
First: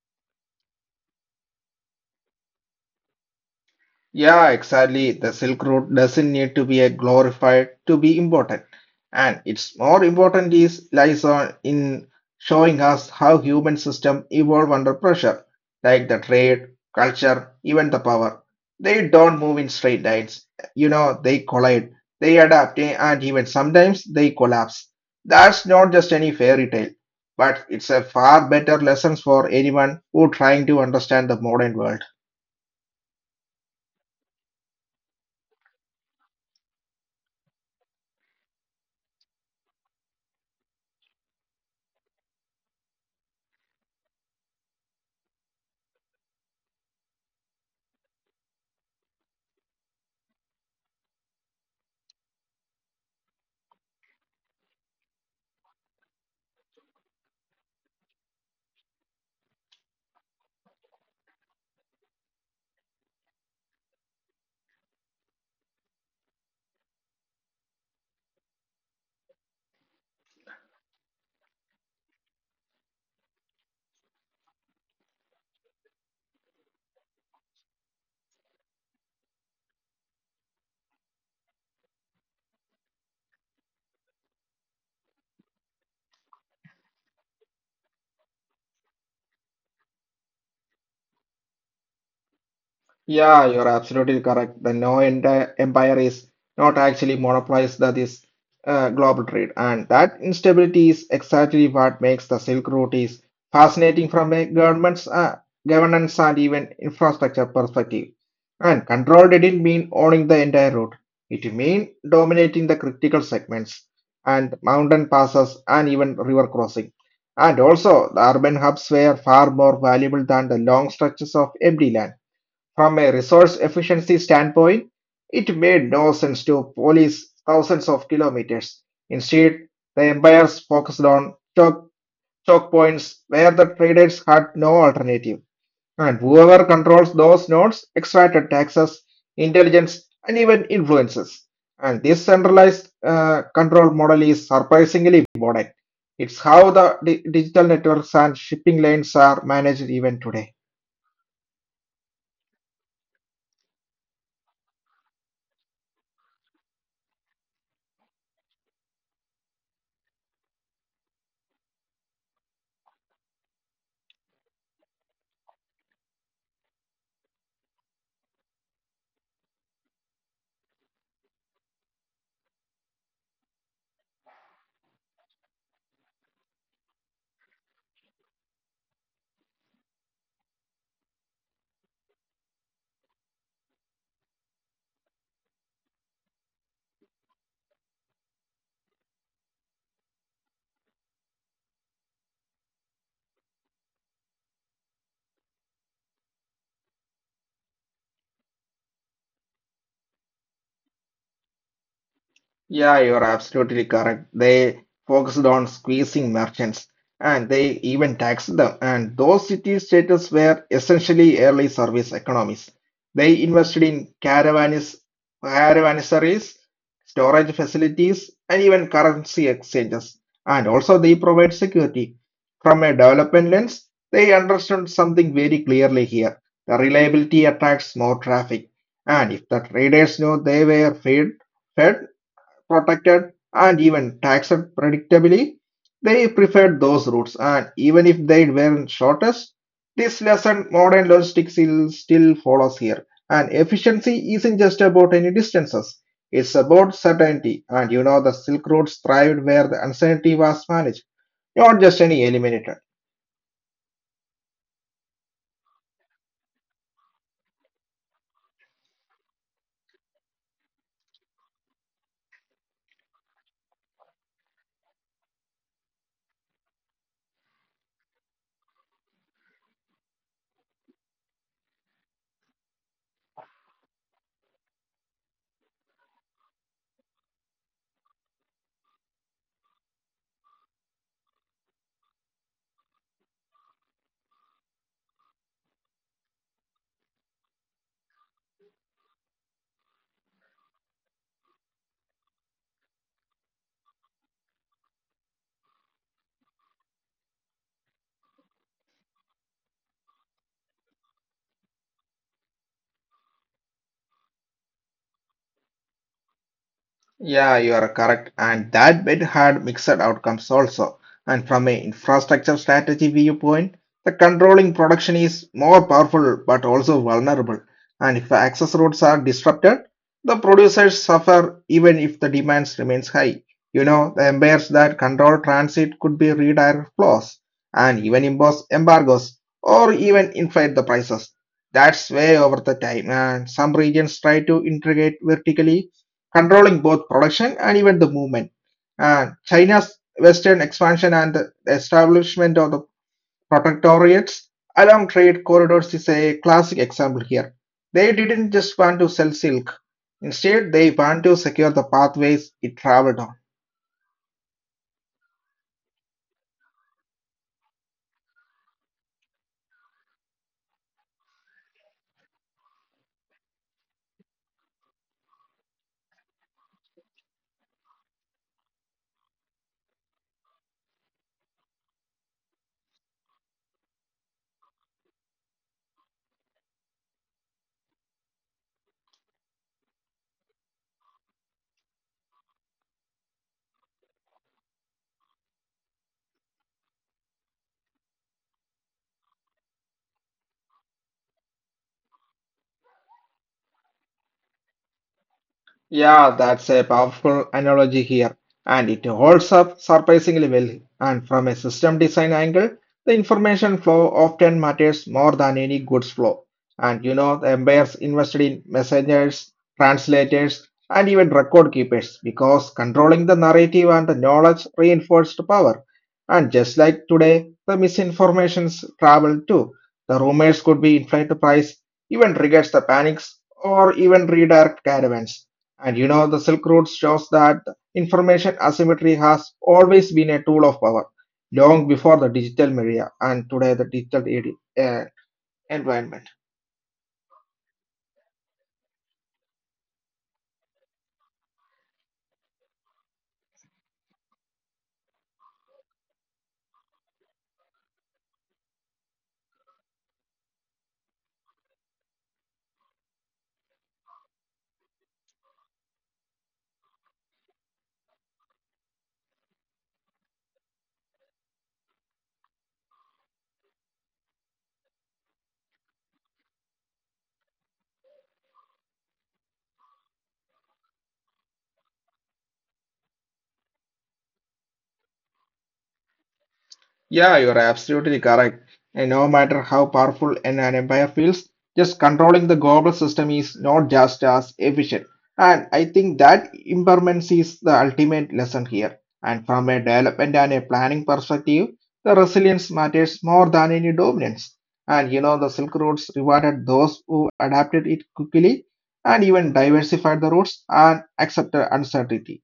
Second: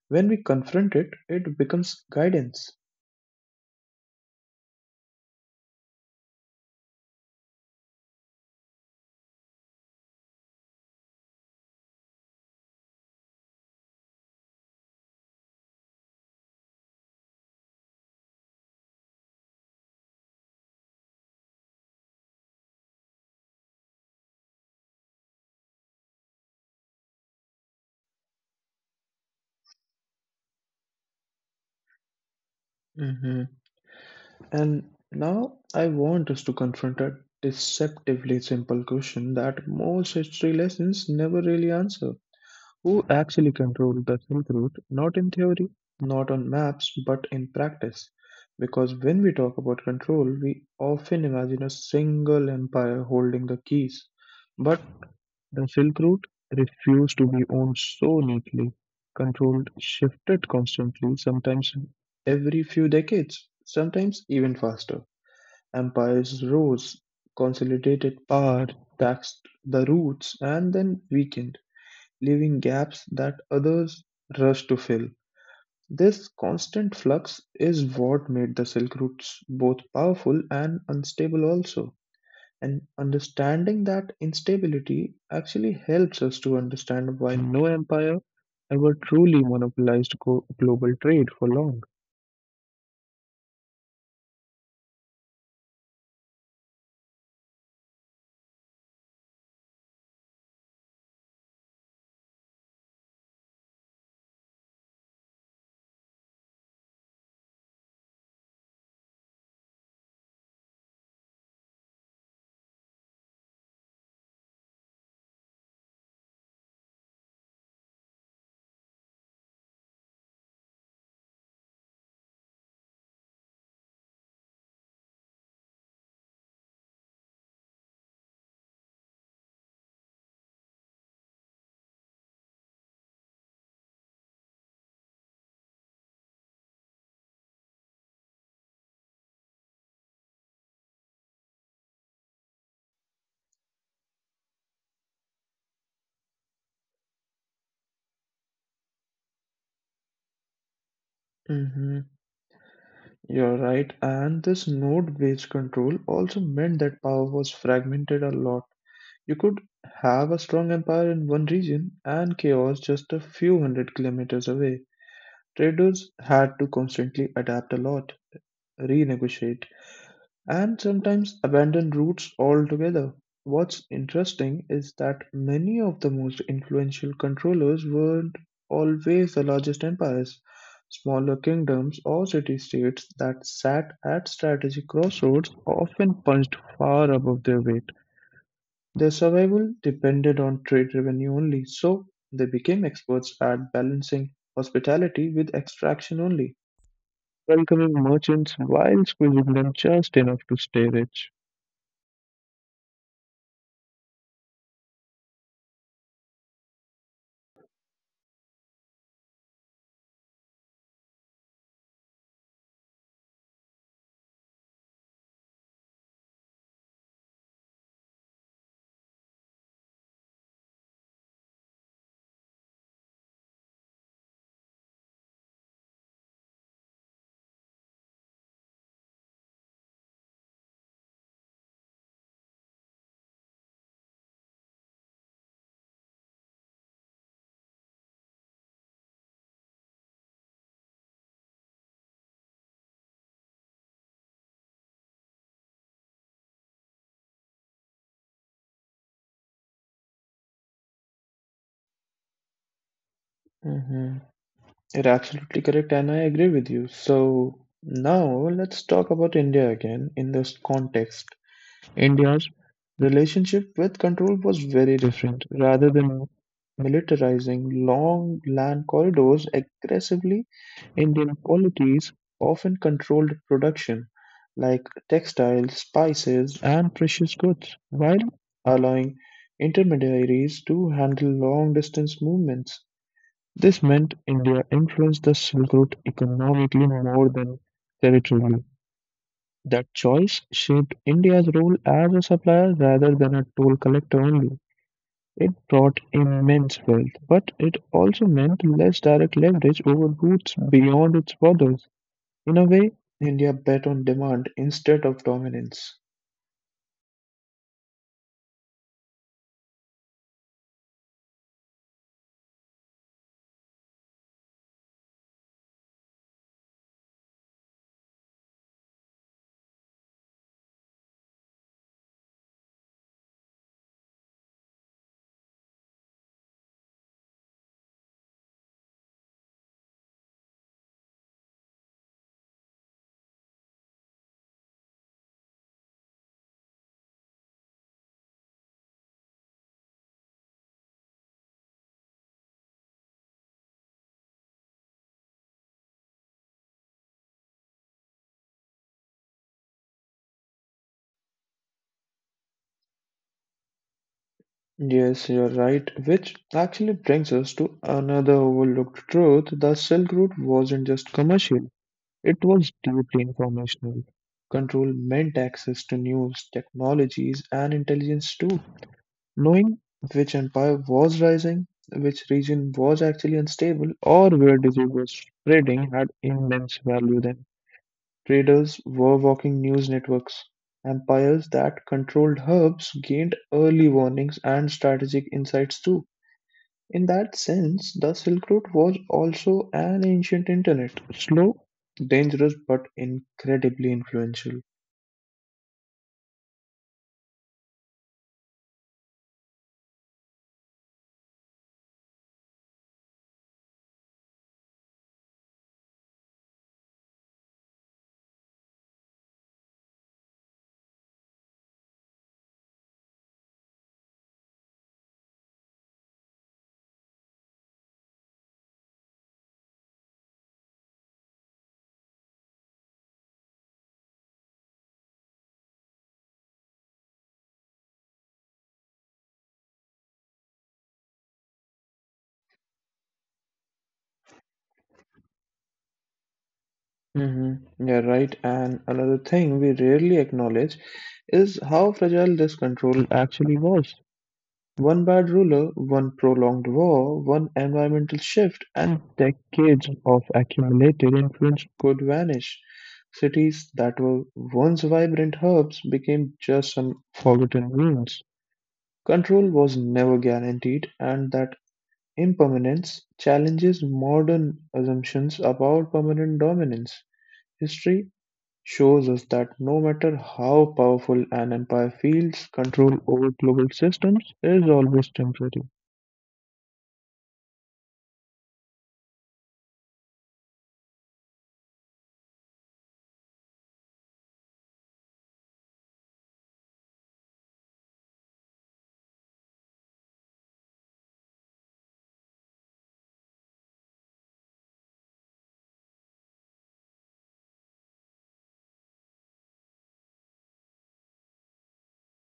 [SPEAKER 1] When we confront it, it becomes guidance.
[SPEAKER 2] Yeah, exactly. The Silk Road doesn't need to be a glorified to be important. And it's more important is lies on in showing us how human system evolve under pressure, like the trade, culture, even the power. They don't move in straight lines. You know, they collide, they adapt, and even sometimes they collapse. That's not just any fairy tale, but it's a far better lesson for anyone who trying to understand the modern world.
[SPEAKER 1] Hmm. And now I want us to confront a deceptively simple question that most history lessons never really answer. Who actually controlled the Silk Route? Not in theory, not on maps, but in practice. Because when we talk about control, we often imagine a single empire holding the keys. But the Silk Route refused to be owned so neatly. Control shifted constantly, sometimes every few decades, sometimes even faster. Empires rose, consolidated power, taxed the routes, and then weakened, leaving gaps that others rushed to fill. This constant flux is what made the Silk Routes both powerful and unstable also. And understanding that instability actually helps us to understand why no empire ever truly monopolized global trade for long.
[SPEAKER 2] Yeah, you're absolutely correct. The No end empire is not actually monopolized that is global trade, and that instability is exactly what makes the Silk Route is fascinating from a government's governance and even infrastructure perspective. And control didn't mean owning the entire route; it meant dominating the critical segments and mountain passes and even river crossing. And also, the urban hubs were far more valuable than the long stretches of empty land. From a resource efficiency standpoint, it made no sense to police thousands of kilometers. Instead, the empires focused on choke points where the traders had no alternative. And whoever controls those nodes extracted taxes, intelligence, and even influences. And this centralized control model is surprisingly modern. It's how the digital networks and shipping lanes are managed even today.
[SPEAKER 1] Hmm. You're right. And this node based control also meant that power was fragmented a lot. You could have a strong empire in one region and chaos just a few hundred kilometers away. Traders had to constantly adapt a lot, renegotiate, and sometimes abandon roots altogether. What's interesting is that many of the most influential controllers weren't always the largest empires. Smaller kingdoms or city states that sat at strategic crossroads often punched far above their weight. Their survival depended on trade revenue only, so they became experts at balancing hospitality with extraction only, welcoming merchants while squeezing them just enough to stay rich.
[SPEAKER 2] Yeah, you're absolutely correct. They focused on squeezing merchants and they even taxed them. And those city states were essentially early service economies. They invested in caravansaries, storage facilities, and even currency exchanges. And also, they provide security. From a development lens, they understood something very clearly here. The reliability attracts more traffic. And if the traders knew they were fed, protected, and even taxed predictably, they preferred those routes. And even if they weren't shortest, this lesson modern logistics still follows here. And efficiency isn't just about any distances, it's about certainty. And you know, the Silk Roads thrived where the uncertainty was managed, not just any eliminated.
[SPEAKER 1] Mm-hmm. You're absolutely correct, and I agree with you. So now let's talk about India again in this context. India's relationship with control was very different. Rather than militarizing long land corridors aggressively, Indian polities often controlled production, like textiles, spices, and precious goods, while allowing intermediaries to handle long distance movements. This meant India influenced the Silk Route economically more than territorially. That choice shaped India's role as a supplier rather than a toll collector only. It brought immense wealth, but it also meant less direct leverage over routes beyond its borders. In a way, India bet on demand instead of dominance.
[SPEAKER 2] Yeah, you are correct. And that bid had mixed outcomes also. And from an infrastructure strategy viewpoint, the controlling production is more powerful but also vulnerable. And if access routes are disrupted, the producers suffer even if the demands remains high. You know, the empires that control transit could be redirect flows and even impose embargoes or even inflate the prices. That's way over the time. And some regions try to integrate vertically controlling both production and even the movement. And China's western expansion and the establishment of the protectorates along trade corridors is a classic example here. They didn't just want to sell silk. Instead, they want to secure the pathways it traveled on.
[SPEAKER 1] Yes, you're right, which actually brings us to another overlooked truth. The Silk Route wasn't just commercial, it was deeply informational. Control meant access to news, technologies, and intelligence too. Knowing which empire was rising, which region was actually unstable, or where disease was spreading had immense value then. Traders were walking news networks. Empires that controlled hubs gained early warnings and strategic insights too. In that sense, the Silk Route was also an ancient internet. Slow, dangerous, but incredibly influential.
[SPEAKER 2] Yeah, that's a powerful analogy here, and it holds up surprisingly well. And from a system design angle, the information flow often matters more than any goods flow. And you know, the empires invested in messengers, translators, and even record keepers because controlling the narrative and the knowledge reinforced power. And just like today, the misinformations travel too. The rumors could be inflate the price, even triggers the panics, or even redirect caravans. And you know, the Silk Road shows that information asymmetry has always been a tool of power, long before the digital media and today the environment.
[SPEAKER 1] Mm-hmm. Yeah, right. And another thing we rarely acknowledge is how fragile this control actually was. One bad ruler, one prolonged war, one environmental shift, and decades of accumulated influence could vanish. Cities that were once vibrant hubs became just some forgotten ruins. Control was never guaranteed, and that impermanence challenges modern assumptions about permanent dominance. History shows us that no matter how powerful an empire feels, control over global systems is always temporary.
[SPEAKER 2] Yeah, you're absolutely correct. And no matter how powerful an empire feels, just controlling the global system is not just as efficient. And I think that impermanence is the ultimate lesson here. And from a development and a planning perspective, the resilience matters more than any dominance. And you know, the Silk Roads rewarded those who adapted it quickly and even diversified the routes and accepted uncertainty.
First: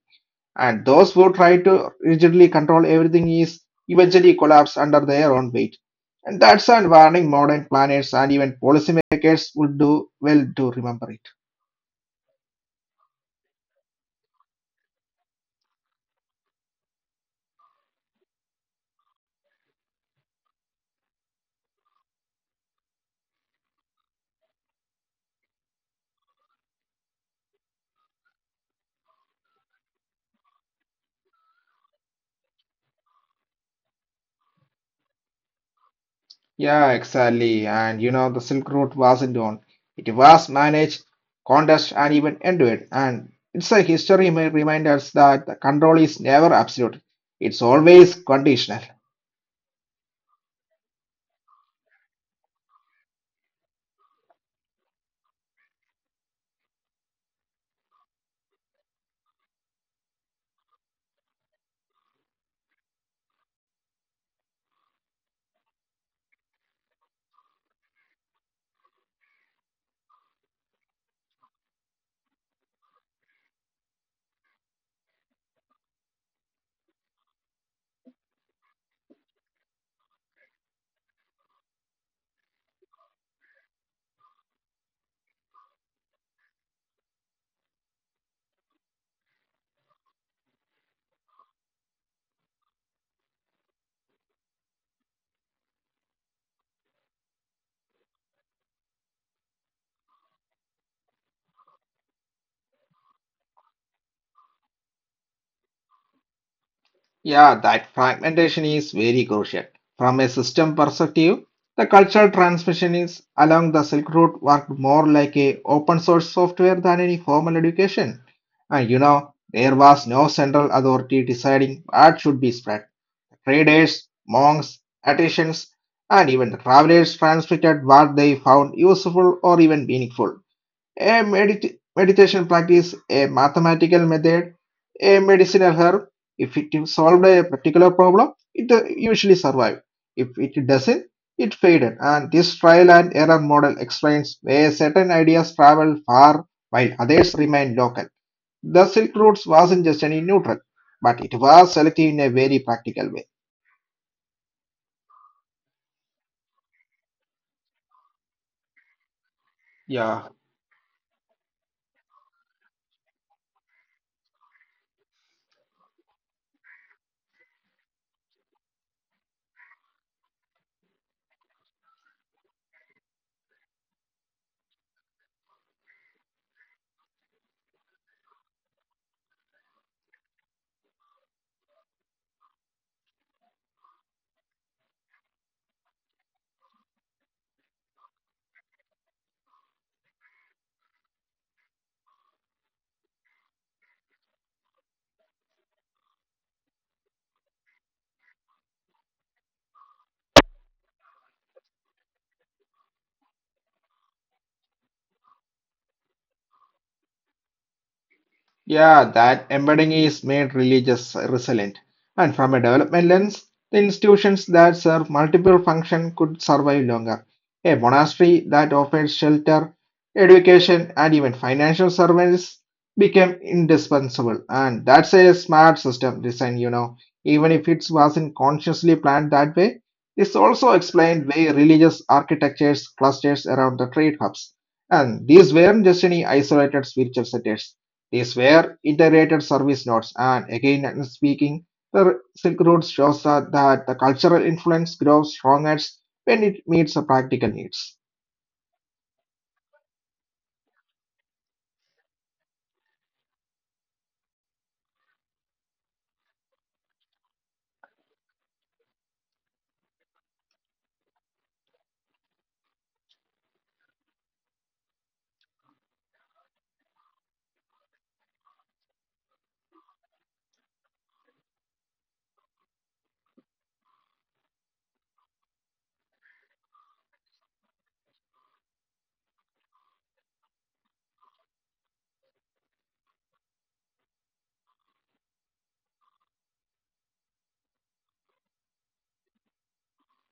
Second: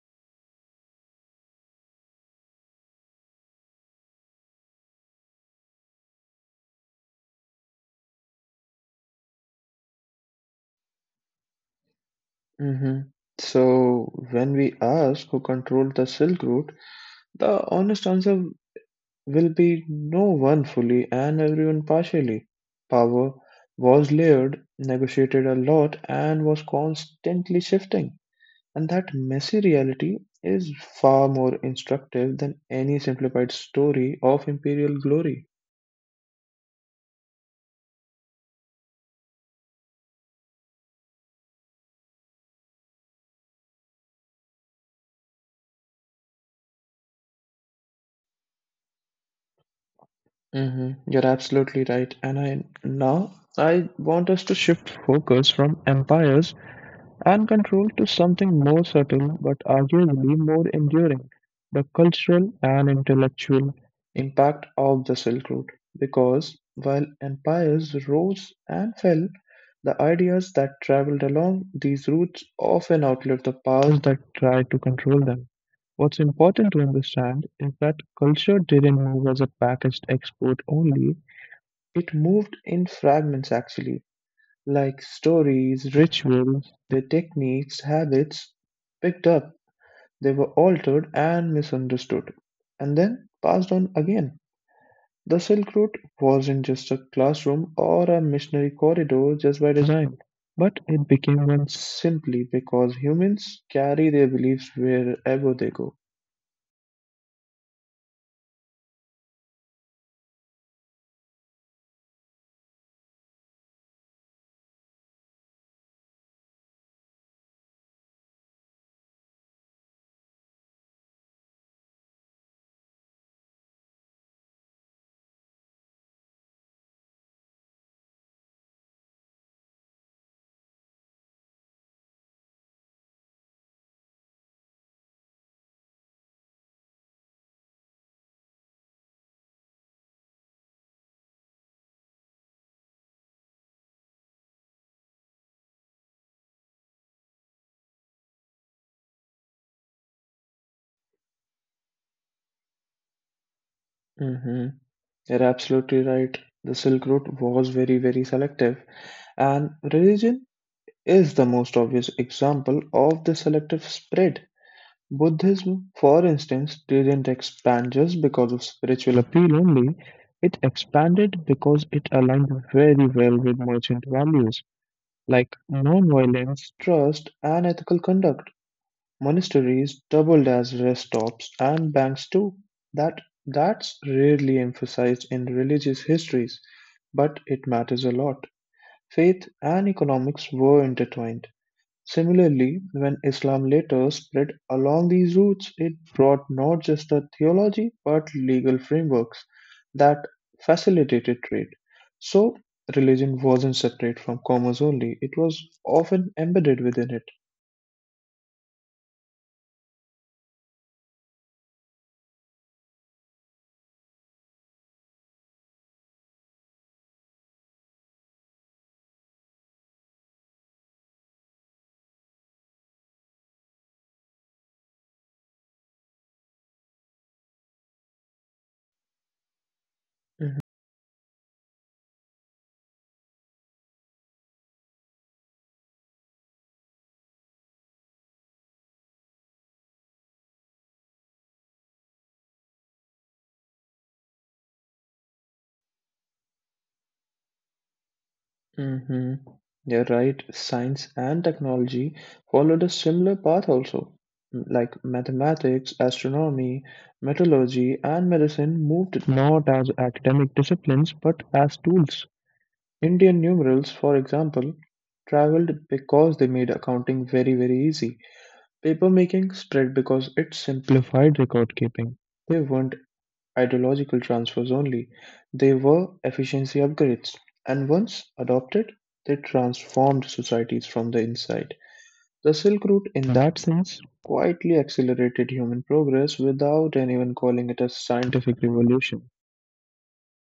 [SPEAKER 2] And those who try to rigidly control everything is eventually collapse under their own weight. And that's a warning modern planners and even policymakers would do well to remember it.
[SPEAKER 1] Hmm. So, when we ask who controlled the Silk Route, the honest answer will be no one fully and everyone partially. Power was layered, negotiated a lot, and was constantly shifting. And that messy reality is far more instructive than any simplified story of imperial glory.
[SPEAKER 2] Yeah, exactly. And you know, the Silk Route wasn't on. It was managed, contested, and even endured. And it's a history may remind us that the control is never absolute. It's always conditional.
[SPEAKER 1] Hmm. You're absolutely right. And I now I want us to shift focus from empires and control to something more subtle but arguably more enduring, the cultural and intellectual impact of the Silk Road. Because while empires rose and fell, the ideas that traveled along these routes often outlived the powers that tried to control them. What's important to understand is that culture didn't move as a packaged export only, it moved in fragments actually, like stories, rituals, their techniques, habits picked up, they were altered and misunderstood, and then passed on again. The Silk Route wasn't just a classroom or a missionary corridor just by design, but it became one simply because humans carry their beliefs wherever they go.
[SPEAKER 2] Yeah, that fragmentation is very crucial. From a system perspective, the cultural transmission is along the Silk Route worked more like a open source software than any formal education. And you know, there was no central authority deciding what should be spread. Traders, monks, artisans, and even travelers transmitted what they found useful or even meaningful. A meditation practice, a mathematical method, a medicinal herb. If it solved a particular problem, it usually survived. If it doesn't, it faded. And this trial and error model explains where certain ideas travel far while others remain local. The Silk Route wasn't just any neutral, but it was selective in a very practical way.
[SPEAKER 1] Mm-hmm. You're absolutely right. The Silk Route was very, very selective, and religion
[SPEAKER 2] Yeah,
[SPEAKER 1] is the most obvious example of the selective spread. Buddhism, for instance, didn't expand just because of spiritual appeal only, it expanded because it aligned very well with merchant values like nonviolence, trust, and ethical conduct. Monasteries doubled as rest stops and banks too. That that's rarely emphasized in religious histories, but it matters a lot. Faith and economics were intertwined. Similarly, when Islam later spread along these routes, it brought not just a theology but legal frameworks that facilitated trade. So, religion wasn't separate from commerce only, it was often embedded within it.
[SPEAKER 2] Yeah, that embedding is made religious resilient. And from a development lens, the institutions that serve multiple functions could survive longer. A monastery that offered shelter, education, and even financial service became indispensable. And that's a smart system design, you know. Even if it wasn't consciously planned that way, this also explained why religious architectures clusters around the trade hubs. And these weren't just any isolated spiritual centers. These were iterated service notes, and again and speaking, the Silk Road shows that the cultural influence grows strongest when it meets the practical needs.
[SPEAKER 1] Mm-hmm. You're right. Science and technology followed a similar path also. Like mathematics, astronomy, metallurgy, and medicine moved not as academic disciplines but as tools. Indian numerals, for example, travelled because they made accounting very very easy. Papermaking spread because it simplified record keeping. They weren't ideological transfers only, they were efficiency upgrades. And once adopted, they transformed societies from the inside. The Silk Route, in that sense, quietly accelerated human progress without anyone calling it a scientific revolution.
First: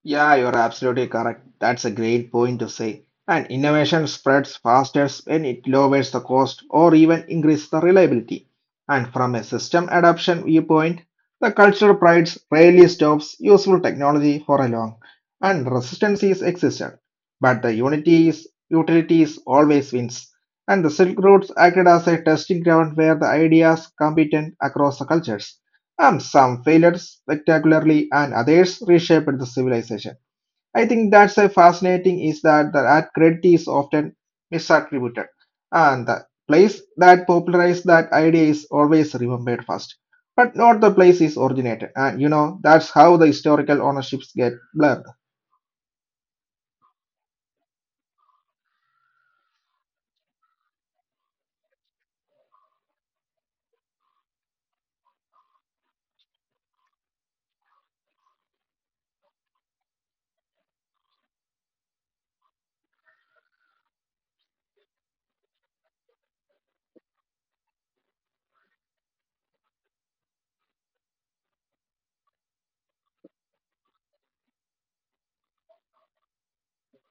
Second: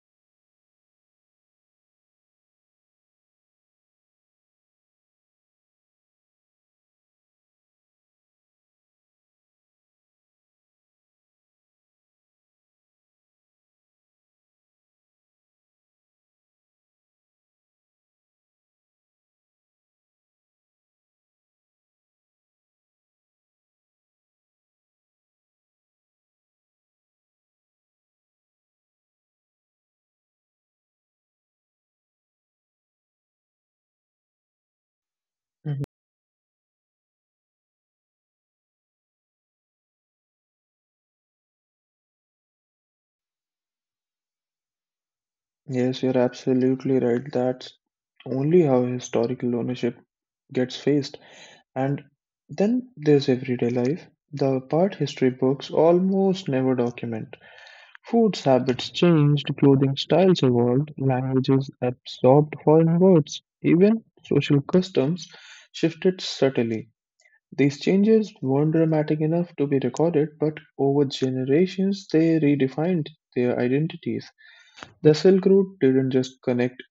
[SPEAKER 2] Yeah, you're absolutely correct. That's a great point to say. And innovation spreads fastest when it lowers the cost or even increases the reliability. And from a system adoption viewpoint, the cultural prides rarely stops useful technology for a long, and resistance is existent. But the unity is utilities always wins. And the Silk Roads acted as a testing ground where the ideas competent across the cultures. Some failed spectacularly and others reshaped the civilization. I think that's a fascinating is that the art credit is often misattributed, and the place that popularized that idea is always remembered first, but not the place is originated. And you know that's how the historical ownerships get blurred.
[SPEAKER 1] Yes, you're absolutely right. That's only how historical ownership gets faced. And then there's everyday life, the part history books almost never document. Foods habits changed, clothing styles evolved, languages absorbed foreign words, even social customs shifted subtly. These changes weren't dramatic enough to be recorded, but over generations they redefined their identities. The Silk Route didn't just connect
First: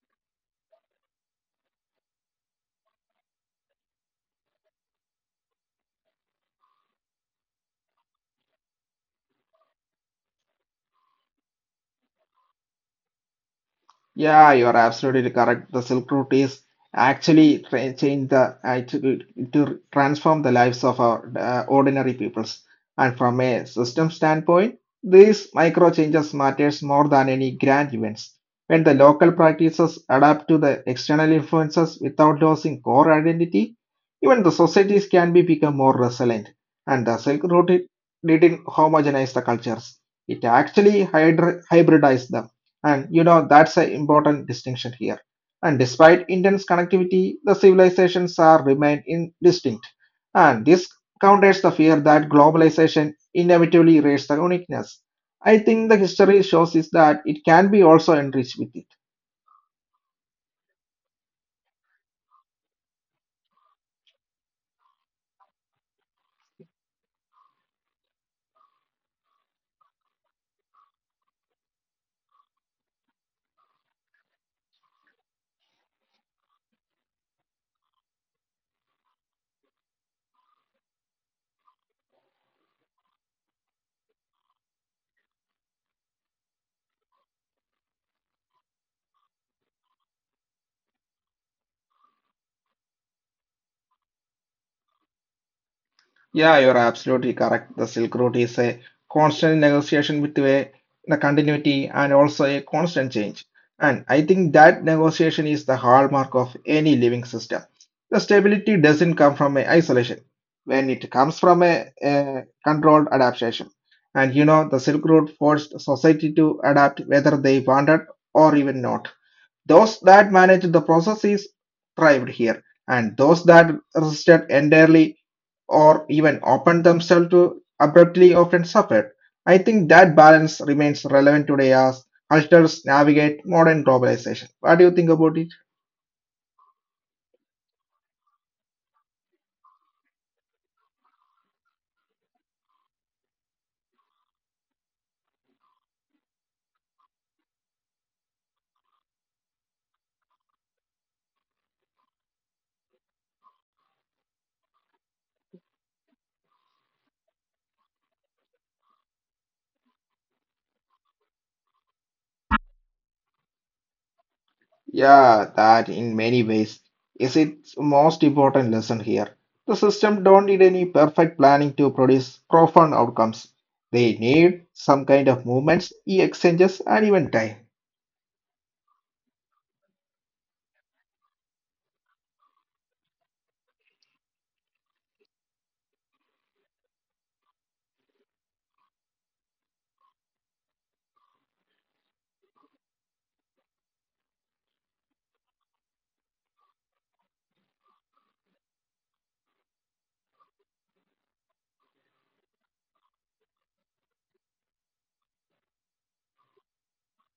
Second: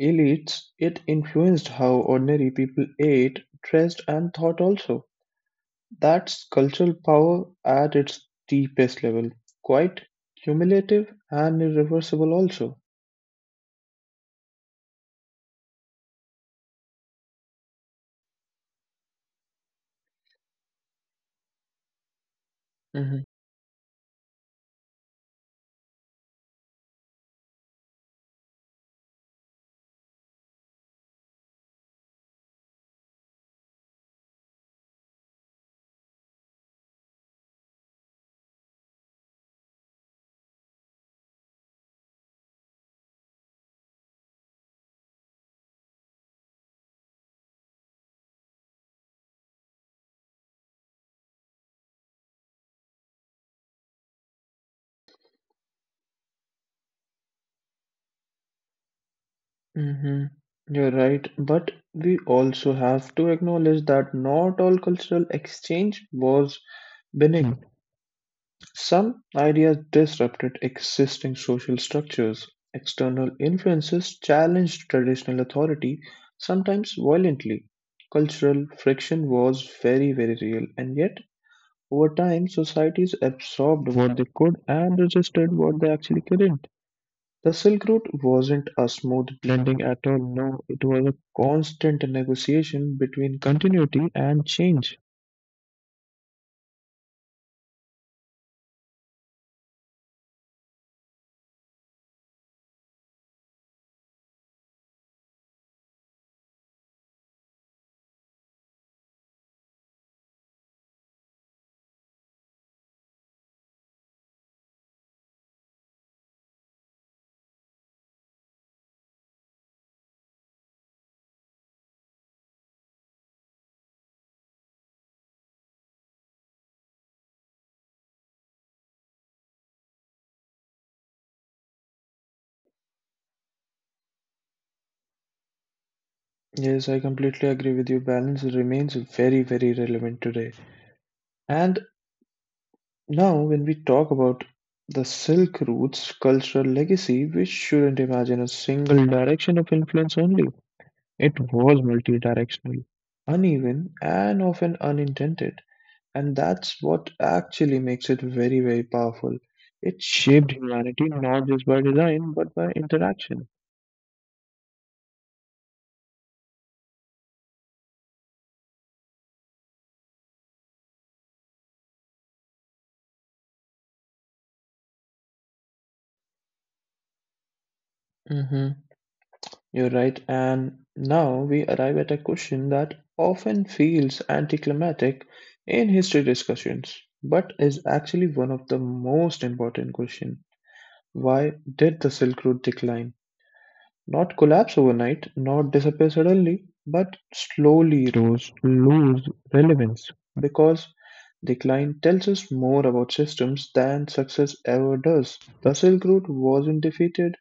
[SPEAKER 1] elites, it influenced how ordinary people ate, dressed, and thought also. That's cultural power at its deepest level, quite cumulative and irreversible also.
[SPEAKER 2] Yeah, you are absolutely correct. The Silk Route is actually change the actually to transform the lives of our ordinary peoples. And
[SPEAKER 1] hmm
[SPEAKER 2] from a system standpoint, these micro changes matters more than any grand events. When the local practices adapt to the external influences without losing core identity, even the societies can be become more resilient. And the Silk Route it didn't homogenize the cultures; it actually hybridized them and you know, that's an important distinction here. And despite intense connectivity, the civilizations are remain indistinct. And this counters the fear that globalization inevitably erases the uniqueness. I think the history shows is that it can be also enriched with it.
[SPEAKER 1] hmm. You're right, but we also have to acknowledge that not all cultural exchange was benign. Some ideas disrupted existing social structures; external influences challenged traditional authority, sometimes violently. Cultural friction was very, very real, and yet, over time, societies absorbed what they could and resisted what they actually couldn't. The Silk Route wasn't a smooth blending at all, no, it was a constant negotiation between continuity and change.
[SPEAKER 2] Yeah, you're absolutely correct. The Silk Road is a constant negotiation with the continuity and also a constant change. And I think that negotiation is the hallmark of any living system. The stability doesn't come from a isolation, when it comes from a controlled adaptation. And you know, the Silk Road forced society to adapt whether they wanted or even not. Those that managed the processes thrived here, and those that resisted entirely or even open themselves to abruptly often suffered. I think that balance remains relevant today as cultures navigate modern globalization. What do you think about it?
[SPEAKER 1] Yes, I completely agree with you. Balance remains very, very relevant today. And now, when we talk about the Silk Route's cultural legacy, we shouldn't imagine a single direction of influence only. It was multidirectional, uneven, and often unintended. And that's what actually makes it very, very powerful. It shaped humanity not just by design, but by interaction.
[SPEAKER 2] Yeah, that in many ways is its most important lesson here. The system don't need any perfect planning to produce profound outcomes. They need some kind of movements, e exchanges, and even time.
[SPEAKER 1] Mhm. You're right, and now we arrive at a question that often feels anticlimactic in history discussions, but is actually one of the most important questions. Why did the Silk Road decline? Not collapse overnight, not disappear suddenly, but slowly rose, lose relevance. Because decline tells us more about systems than success ever does. The Silk Road wasn't defeated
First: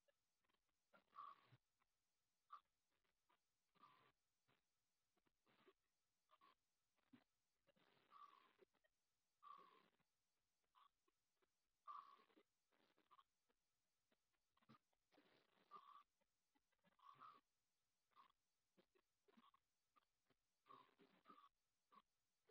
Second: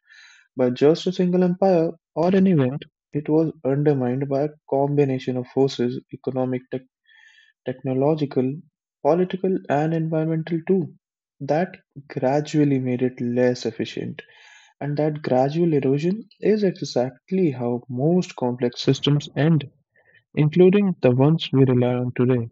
[SPEAKER 1] by just a single empire or an event, it was undermined by a combination of forces economic, technological, political, and environmental too that gradually made it less efficient. And that gradual erosion is exactly how most complex systems end, including the ones we rely on today.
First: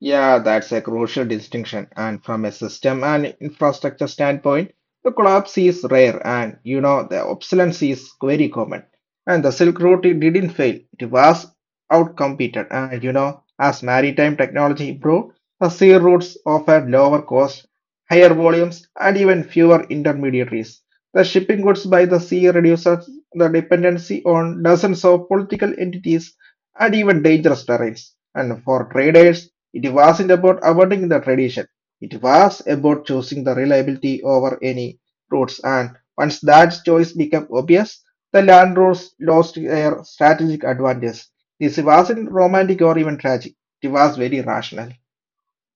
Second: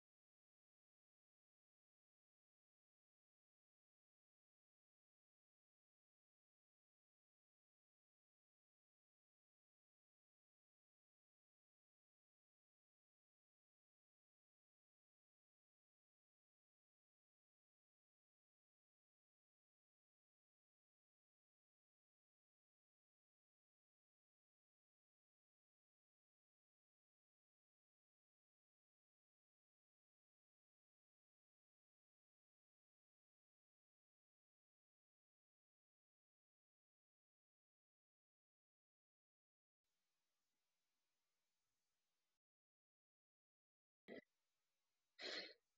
[SPEAKER 2] Yeah, that's a crucial distinction. And from a system and infrastructure standpoint, the collapse is rare and you know the obsolescence is very common. And the Silk Road it didn't fail. It was outcompeted. And you know, as maritime technology improved, the sea routes offered lower cost, higher volumes, and even fewer intermediaries. The shipping goods by the sea reduces the dependency on dozens of political entities and even dangerous terrains. And for traders, it wasn't about avoiding the tradition. It was about choosing the reliability over any routes. And once that choice became obvious, the landlords lost their strategic advantage. This wasn't romantic or even tragic. It was very rational.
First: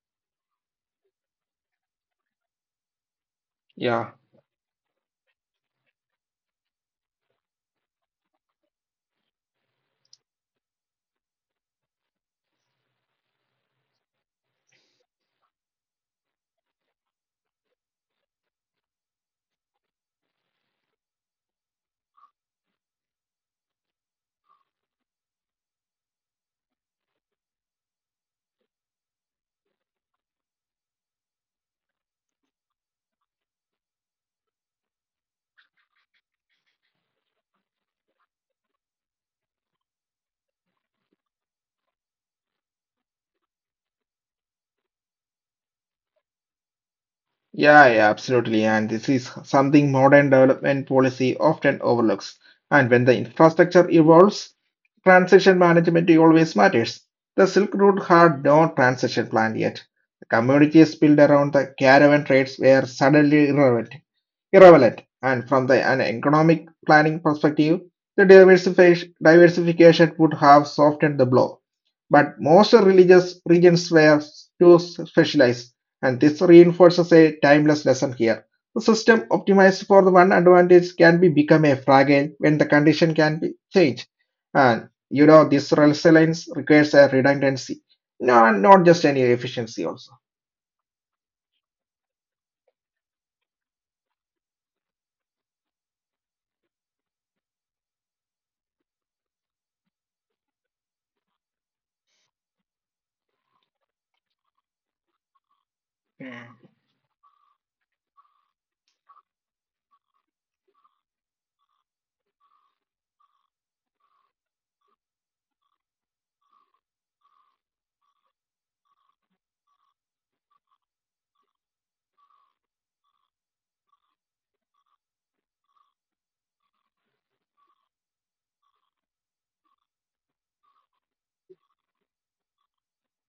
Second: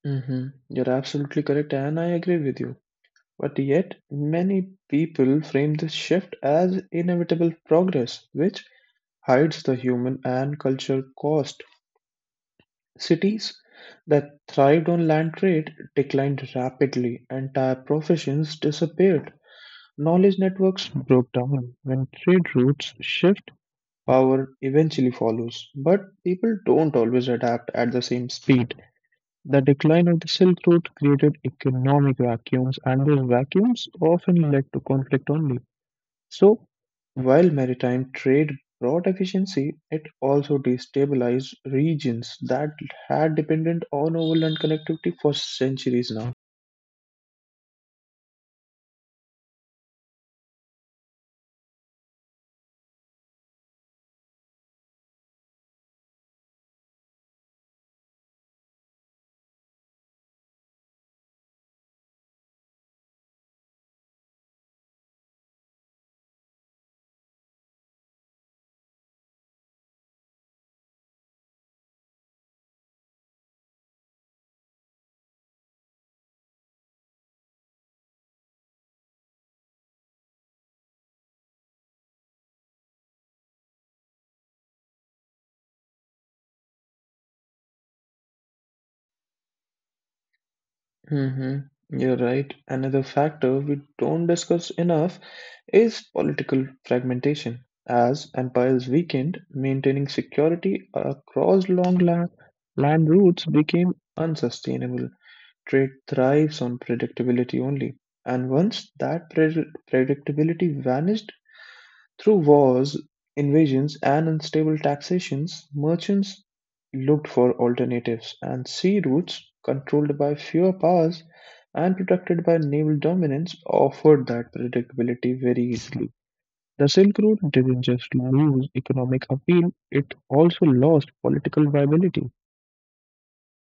[SPEAKER 1] Hmm. You're absolutely correct, and I agree with you. But yet,
[SPEAKER 2] Yeah.
[SPEAKER 1] many people frame this shift as inevitable progress, which hides the human and cultural cost. Cities that thrived on land trade declined rapidly, entire professions disappeared. Knowledge networks broke down. When trade routes shift, power eventually follows. But people don't always adapt at the same speed. The decline of the Silk Road created economic vacuums, and those vacuums often led to conflict only. So, while maritime trade brought efficiency, it also destabilized regions that had depended on overland connectivity for centuries now.
[SPEAKER 2] Yeah, absolutely. And this is something modern development policy often overlooks. And when the infrastructure evolves, transition management always matters. The Silk Road had no transition plan yet. The communities built around the caravan trades were suddenly irrelevant, and from an economic planning perspective, the diversification would have softened the blow. But most religious regions were too specialized, and this reinforces a timeless lesson here. The system optimized for the one advantage can be become a fragile when the condition can be changed. And you know, this resilience requires a redundancy, no, not just any efficiency also.
[SPEAKER 1] Hmm. You're right. Another factor we don't discuss enough is political fragmentation. As empires weakened, maintaining security across long land routes became unsustainable. Trade thrives on predictability only, and once that predictability vanished through wars, invasions, and unstable taxations, merchants looked for alternatives, and sea routes controlled by fewer powers and protected by naval dominance offered that predictability very easily. The Silk Road didn't just lose economic appeal, it also lost political viability.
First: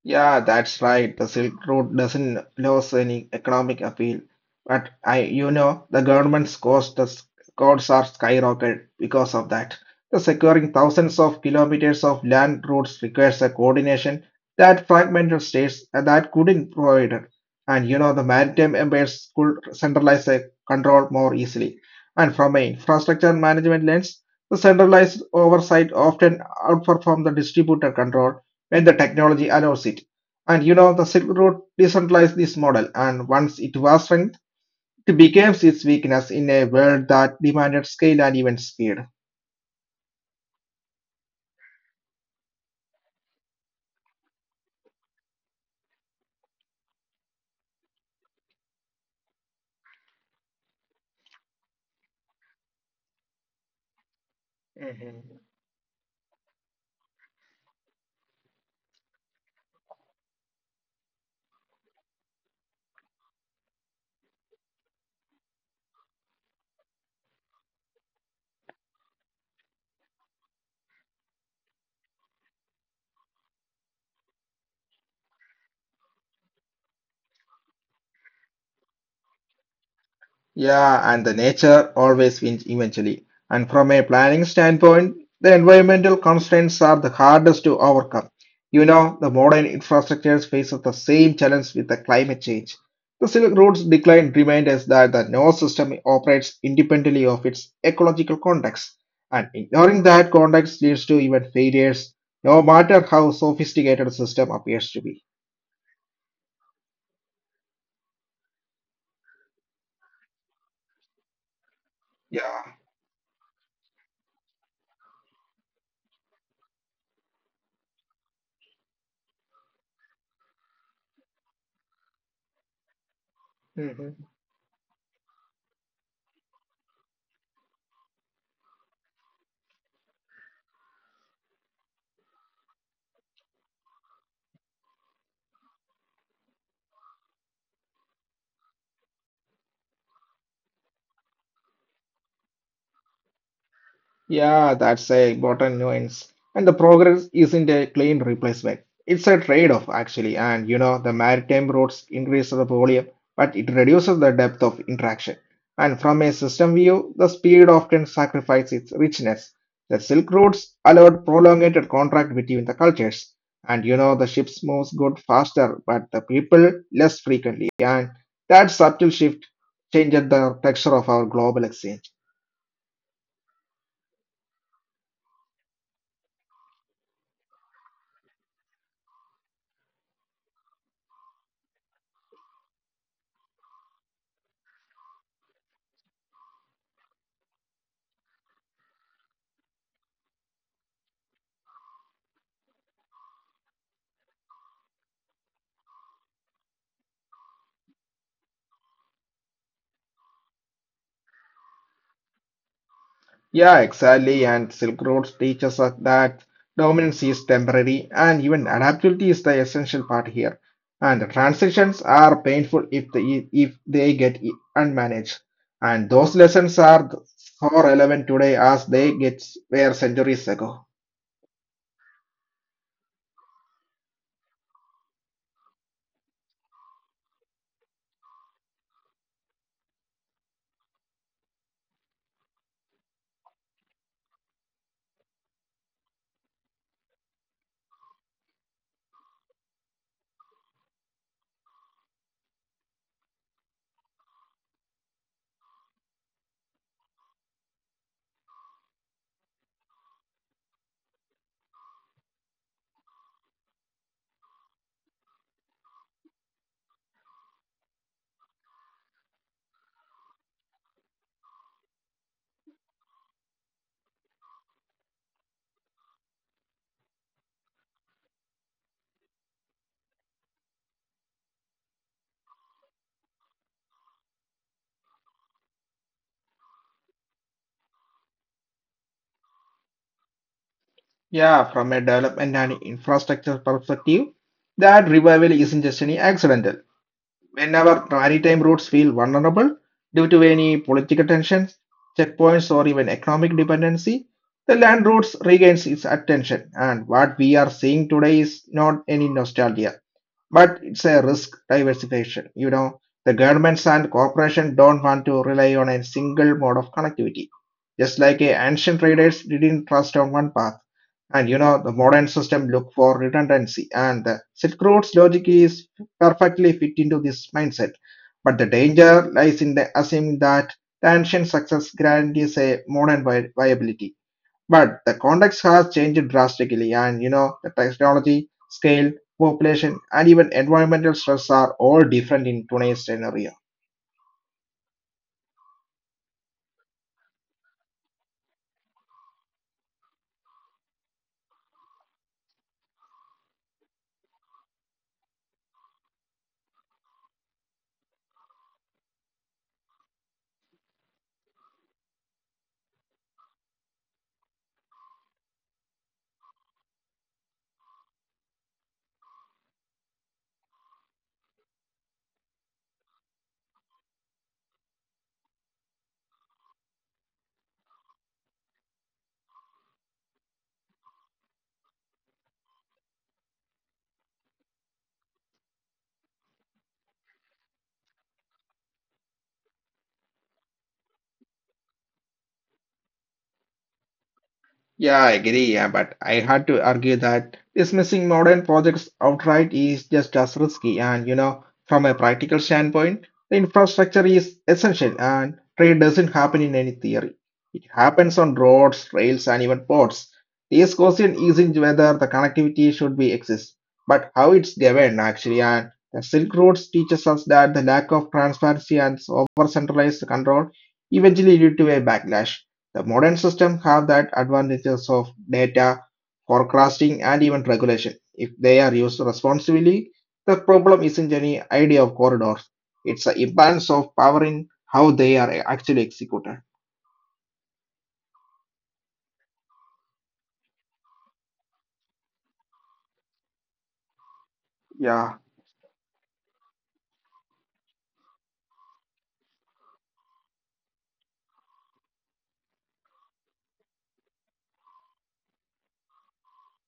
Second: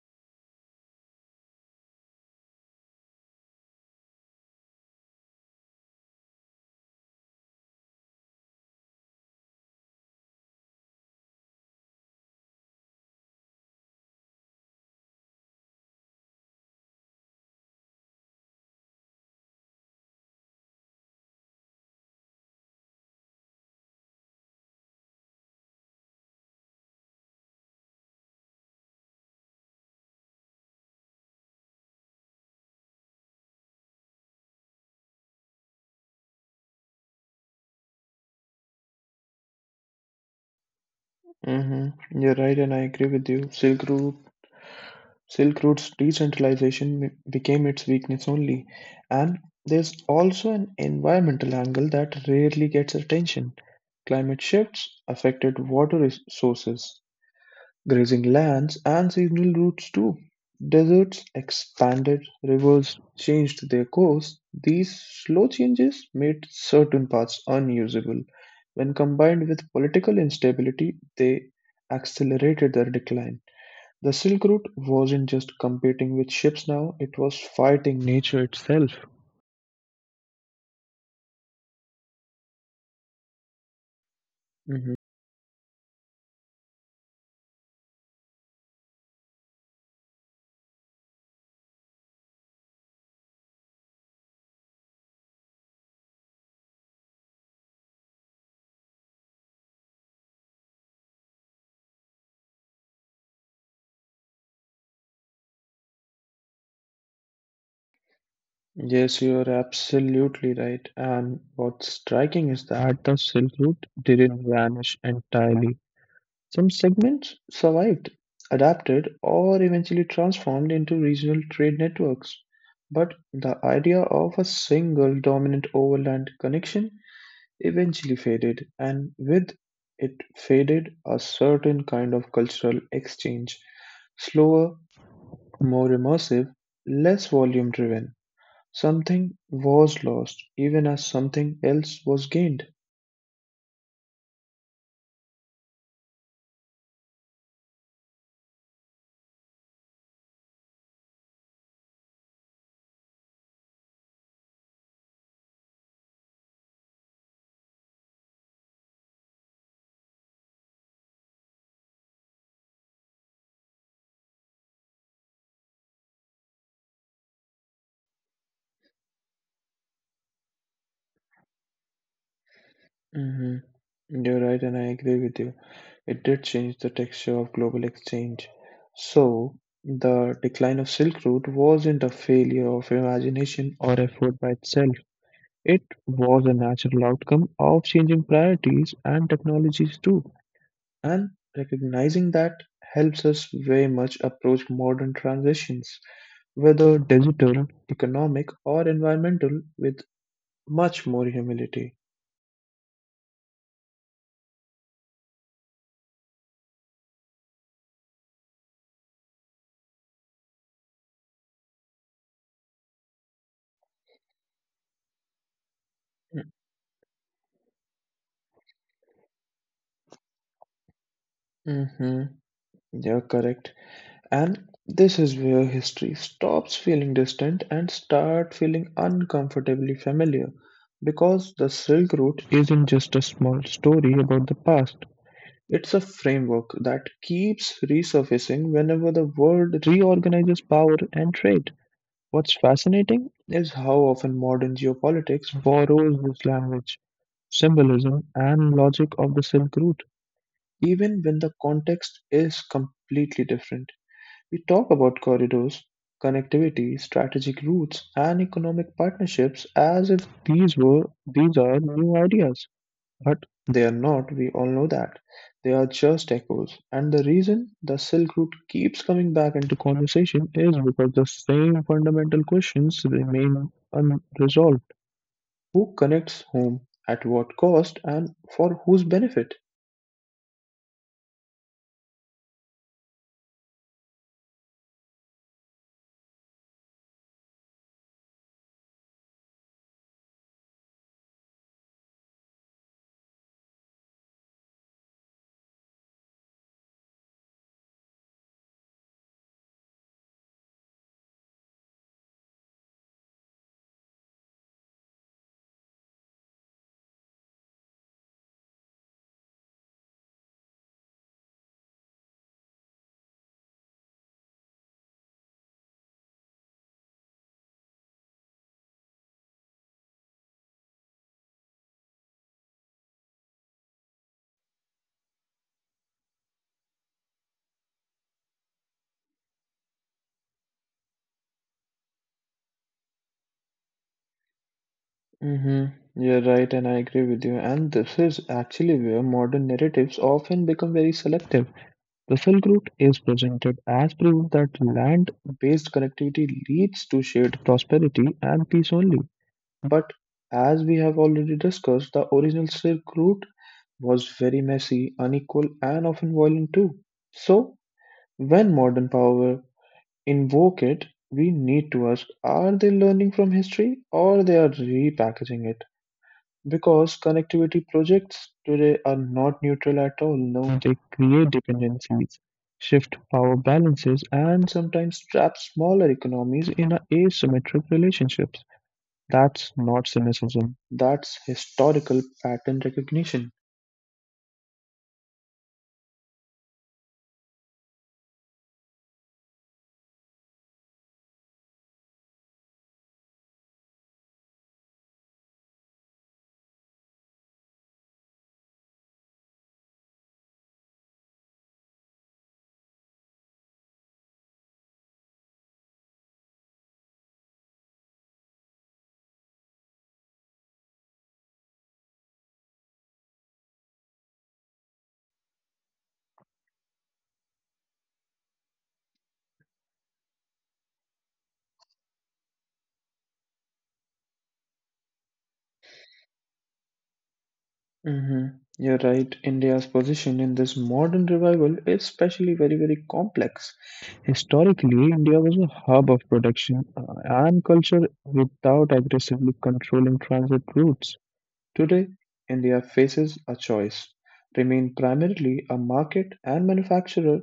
[SPEAKER 2] Yeah, that's right. The Silk Road doesn't lose any economic appeal. But I, you know, the government's costs, costs are skyrocketed because of that. The securing thousands of kilometers of land routes requires a coordination that fragmented states that couldn't provide it. And you know, the maritime empires could centralize the control more easily. And from an infrastructure management lens, the centralized oversight often outperforms the distributed control when the technology allows it. And you know, the Silk Road decentralized this model, and once it was strength, it became its weakness in a world that demanded scale and even speed.
[SPEAKER 1] Mm-hmm. You're right, and I agree with you. Silk routes decentralization became its weakness only, and there's also an environmental angle that rarely gets attention. Climate shifts
[SPEAKER 2] Mhm.
[SPEAKER 1] affected water sources, grazing lands, and seasonal routes too. Deserts expanded, rivers changed their course. These slow changes made certain paths unusable. When combined with political instability, they accelerated their decline. The Silk Route wasn't just competing with ships now, it was fighting nature itself.
[SPEAKER 2] Yeah, and the nature always wins eventually. And from a
[SPEAKER 1] Mhm.
[SPEAKER 2] planning standpoint, the environmental constraints are the hardest to overcome. You know, the modern infrastructures face the same challenge with the climate change. The Silk Road's decline reminds us that the nervous system operates independently of its ecological context, and ignoring that context leads to even failures, no matter how sophisticated the system appears to be.
[SPEAKER 1] Yes, you're absolutely right. And what's striking is that the Silk Route
[SPEAKER 2] Yeah.
[SPEAKER 1] didn't vanish entirely. Some segments survived, adapted, or eventually transformed into regional trade networks. But the idea of a single dominant overland connection eventually faded, and with it faded a certain kind of cultural exchange, slower, more immersive, less volume driven. Something was lost, even as something else was gained.
[SPEAKER 2] Yeah, that's a important nuance. And the progress isn't a clean replacement. It's a trade-off actually. And you know, the maritime routes increase the volume, but it reduces the depth of interaction. And from a system view, the speed often sacrifices its richness. The Silk Roads allowed prolonged contact between the cultures. And you know, the ships moves got faster, but the people less frequently. And that subtle shift changed the texture of our global exchange.
[SPEAKER 1] Hmm. You're right, and I agree with you. It did change the texture of global exchange. So, the decline of Silk Route wasn't a failure of imagination or effort by itself. It was a natural outcome of changing priorities and technologies too, and recognizing that helps us very much approach modern transitions, whether digital, economic, or environmental, with much more humility.
[SPEAKER 2] Yeah, exactly. And Silk Road teaches us that dominance is temporary and even adaptability is the essential part here. And the transitions are painful if they get unmanaged. And those lessons are so relevant today as they get were centuries ago.
[SPEAKER 1] Mm-hmm. You're correct. And this is where history stops feeling distant and start feeling uncomfortably familiar because the Silk Route isn't just a small story about the past. It's a framework that keeps resurfacing whenever the world reorganizes power and trade. What's fascinating is how often modern geopolitics borrows this language, symbolism, and logic of the Silk Route, even when the context is completely different. We talk about corridors, connectivity, strategic routes, and economic partnerships as if these are new ideas. But they are not, we all know that. They are just echoes. And the reason the Silk Route keeps coming back into conversation is because the same fundamental questions remain unresolved. Who connects whom, at what cost, and for whose benefit?
[SPEAKER 2] Yeah, from a development and infrastructure perspective, that revival isn't just any accidental. Whenever maritime routes feel vulnerable due to any political tensions, checkpoints, or even economic dependency, the land routes regains its attention. And what we are seeing today is not any nostalgia but it's a risk diversification. You know, the governments and corporations don't want to rely on a single mode of connectivity. Just like a ancient traders didn't trust on one path. And you know, the modern system look for redundancy. And the Silk Road's logic is perfectly fit into this mindset. But the danger lies in the assuming that the ancient success guarantees a modern viability. But the context has changed drastically, and you know, the technology, scale, population, and even environmental stress are all different in today's scenario.
[SPEAKER 1] Mm-hmm. You're right, and I agree with you. And this is actually where modern narratives often become very selective. The Silk Route is presented as proof that land based connectivity leads to shared prosperity and peace only. But as we have already discussed, the original Silk Route was very messy, unequal, and often violent too. So, when modern power invoke it, we need to ask are they learning from history or they are repackaging it? Because connectivity projects today are not neutral at all. No, they create dependencies, shift power balances, and sometimes trap smaller economies in asymmetric relationships. That's not cynicism, that's historical pattern recognition.
[SPEAKER 2] Yeah, I agree, yeah, but I had to argue that dismissing modern projects outright is just as risky. And you know, from a practical standpoint, the infrastructure is essential, and trade doesn't happen in any theory. It happens on roads, rails, and even ports. This question isn't whether the connectivity should be exist, but how it's governed actually. And the Silk Roads teaches us that the lack of transparency and over centralized control eventually lead to a backlash. The modern system have that advantages of data forecasting and even regulation. If they are used responsibly, the problem isn't any idea of corridors. It's the imbalance of power in how they are actually executed.
[SPEAKER 1] Mhm. You're right. India's position in this modern revival is especially very, very complex. Historically, India was a
[SPEAKER 2] Yeah.
[SPEAKER 1] hub of production and culture without aggressively controlling transit routes. Today, India faces a choice remain primarily a market and manufacturer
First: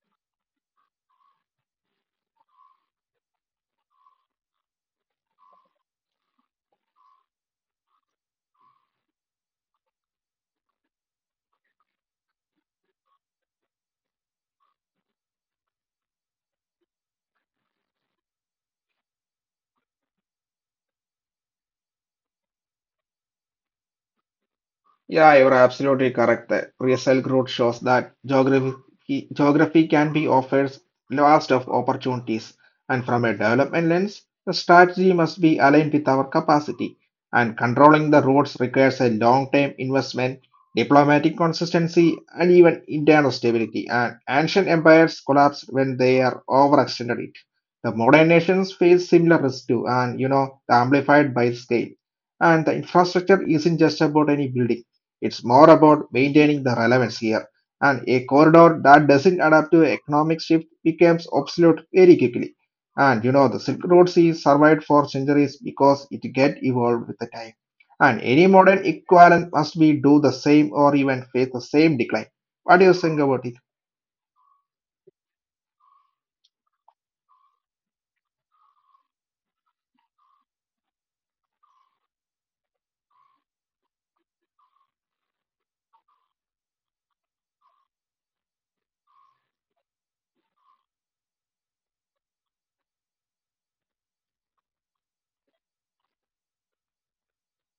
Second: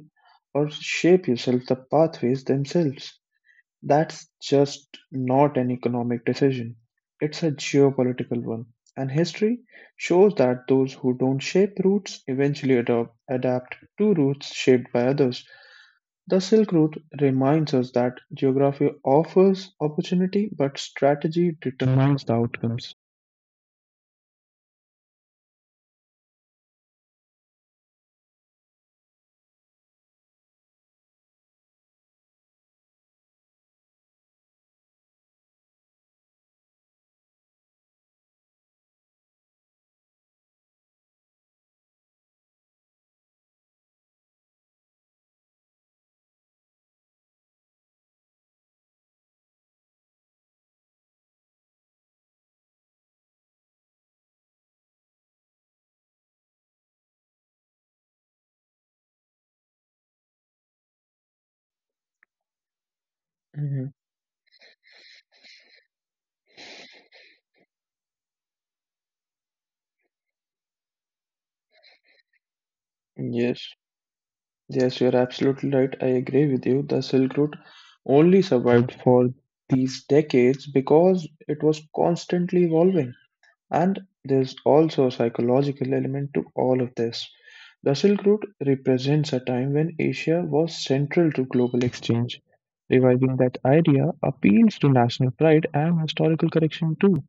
[SPEAKER 1] or shape yourself the pathways themselves. That's just not an economic decision, it's a geopolitical one. And history shows that those who don't shape routes eventually adapt to routes shaped by others. The Silk Route reminds us that geography offers opportunity, but strategy determines the outcomes.
[SPEAKER 2] Yeah, you're absolutely correct. The real growth shows that geography can be offers vast of opportunities, and from a development lens, the strategy must be aligned with our capacity. And controlling the roads requires a long-term investment, diplomatic consistency, and even internal stability. And ancient empires collapse when they are overextended. It. The modern nations face similar risks too, and you know, amplified by scale. And the infrastructure isn't just about any buildings. It's more about maintaining the relevance here, and a corridor that doesn't adapt to economic shift becomes obsolete very quickly. And you know, the Silk Road Sea
[SPEAKER 1] Mhm.
[SPEAKER 2] survived for centuries because it get evolved with the time. And any modern equivalent must be do the same or even face the same decline. What do you think about it?
[SPEAKER 1] Yes, yes, you're absolutely right. I agree with you. The Silk Route only survived for these decades because it was constantly evolving. And there's also a psychological element to all of this. The Silk Route represents a time when Asia was central to global exchange. Reviving that idea appeals to national pride and historical correction too.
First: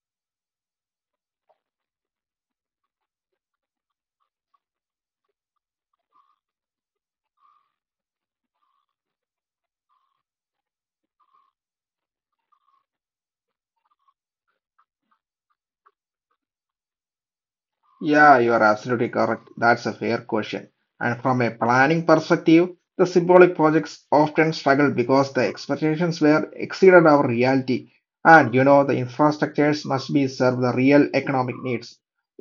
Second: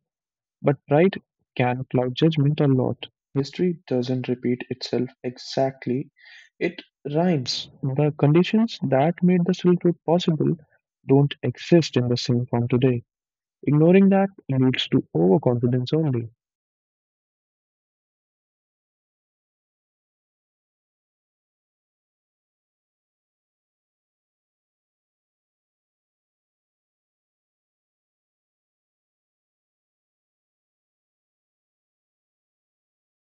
[SPEAKER 1] But pride can cloud judgment a lot. History doesn't repeat itself exactly, it rhymes. The conditions that made the Silk Route possible don't exist in the same form today. Ignoring that leads to overconfidence only.
[SPEAKER 2] Yeah, you are absolutely correct. That's a fair question. And from a planning perspective, the symbolic projects often struggle because the expectations were exceeded our reality. And you know, the infrastructures must be serve the real economic needs,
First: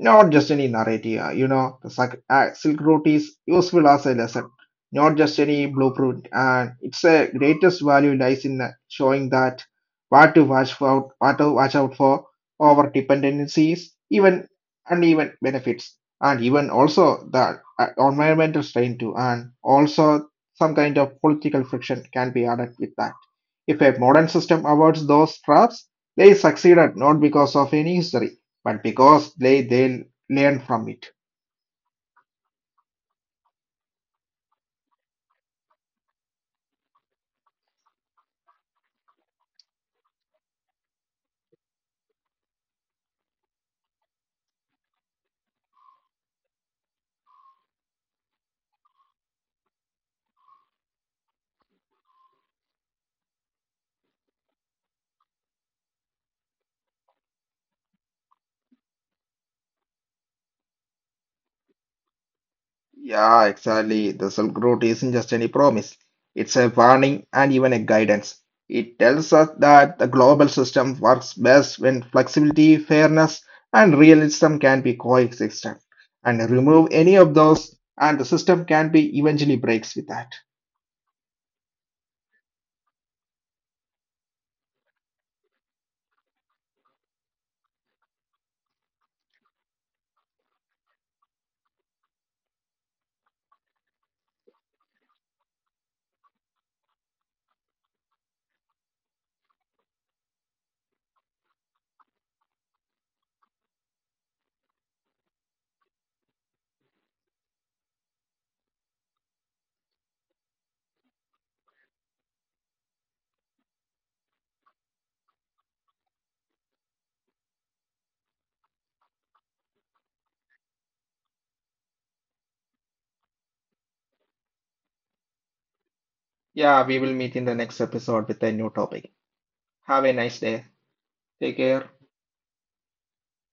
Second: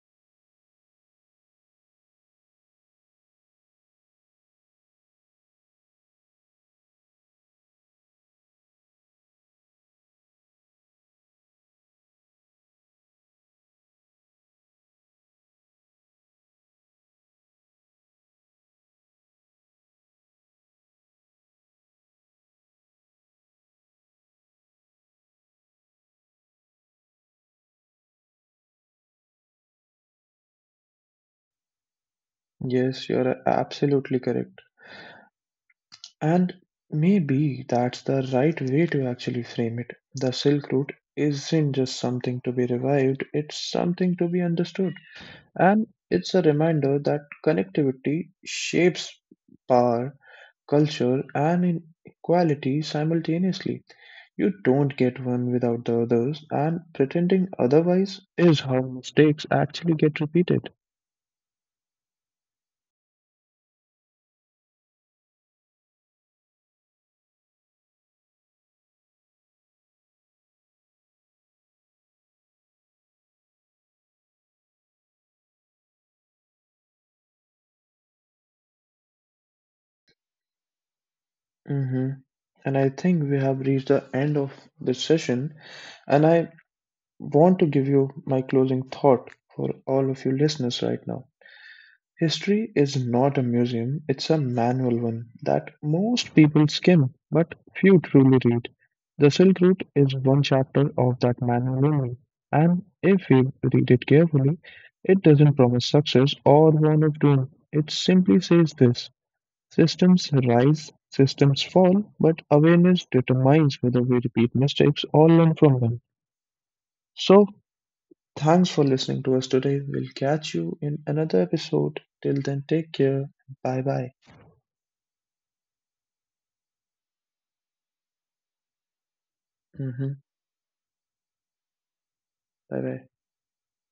[SPEAKER 2] not just any narrative. You know, the Silk Route is useful as a lesson, not just any blueprint. And its a greatest value lies in showing that what to watch out for, our dependencies, even and even benefits and even also the environmental strain too and also some kind of political friction can be added with that if a modern system avoids those traps they succeeded not because of any history but because they learn from it.
[SPEAKER 1] Yes, you're absolutely correct. And maybe that's the right way to actually frame it. The Silk Route isn't just something to be revived, it's something to be understood. And it's a reminder that connectivity shapes power, culture, and inequality simultaneously. You don't get one without the others, and pretending otherwise is how mistakes actually get repeated.
[SPEAKER 2] Yeah, exactly. The self growth isn't just any promise, it's a warning and even a guidance. It tells us that the global system works best when flexibility, fairness, and realism can be coexistent. And remove any of those, and the system can be eventually breaks with that.
[SPEAKER 1] Hmm. And I think we have reached the end of this session. And I want to give you my closing thought for all of you listeners right now. History is not a museum, it's a manual one that most people skim, but few truly read. The Silk Route is one chapter of that manual only. And if you read it carefully, it doesn't promise success or warn of doom. It simply says this: systems rise, systems fall, but awareness determines whether we repeat mistakes or learn from them. So, thanks for listening to us today. We'll catch you in another episode. Till then, take care. Bye bye.
[SPEAKER 2] Yeah, we will meet in the next episode with a new topic.
[SPEAKER 1] Hmm.
[SPEAKER 2] Have a nice day. Take care.
[SPEAKER 1] Bye bye.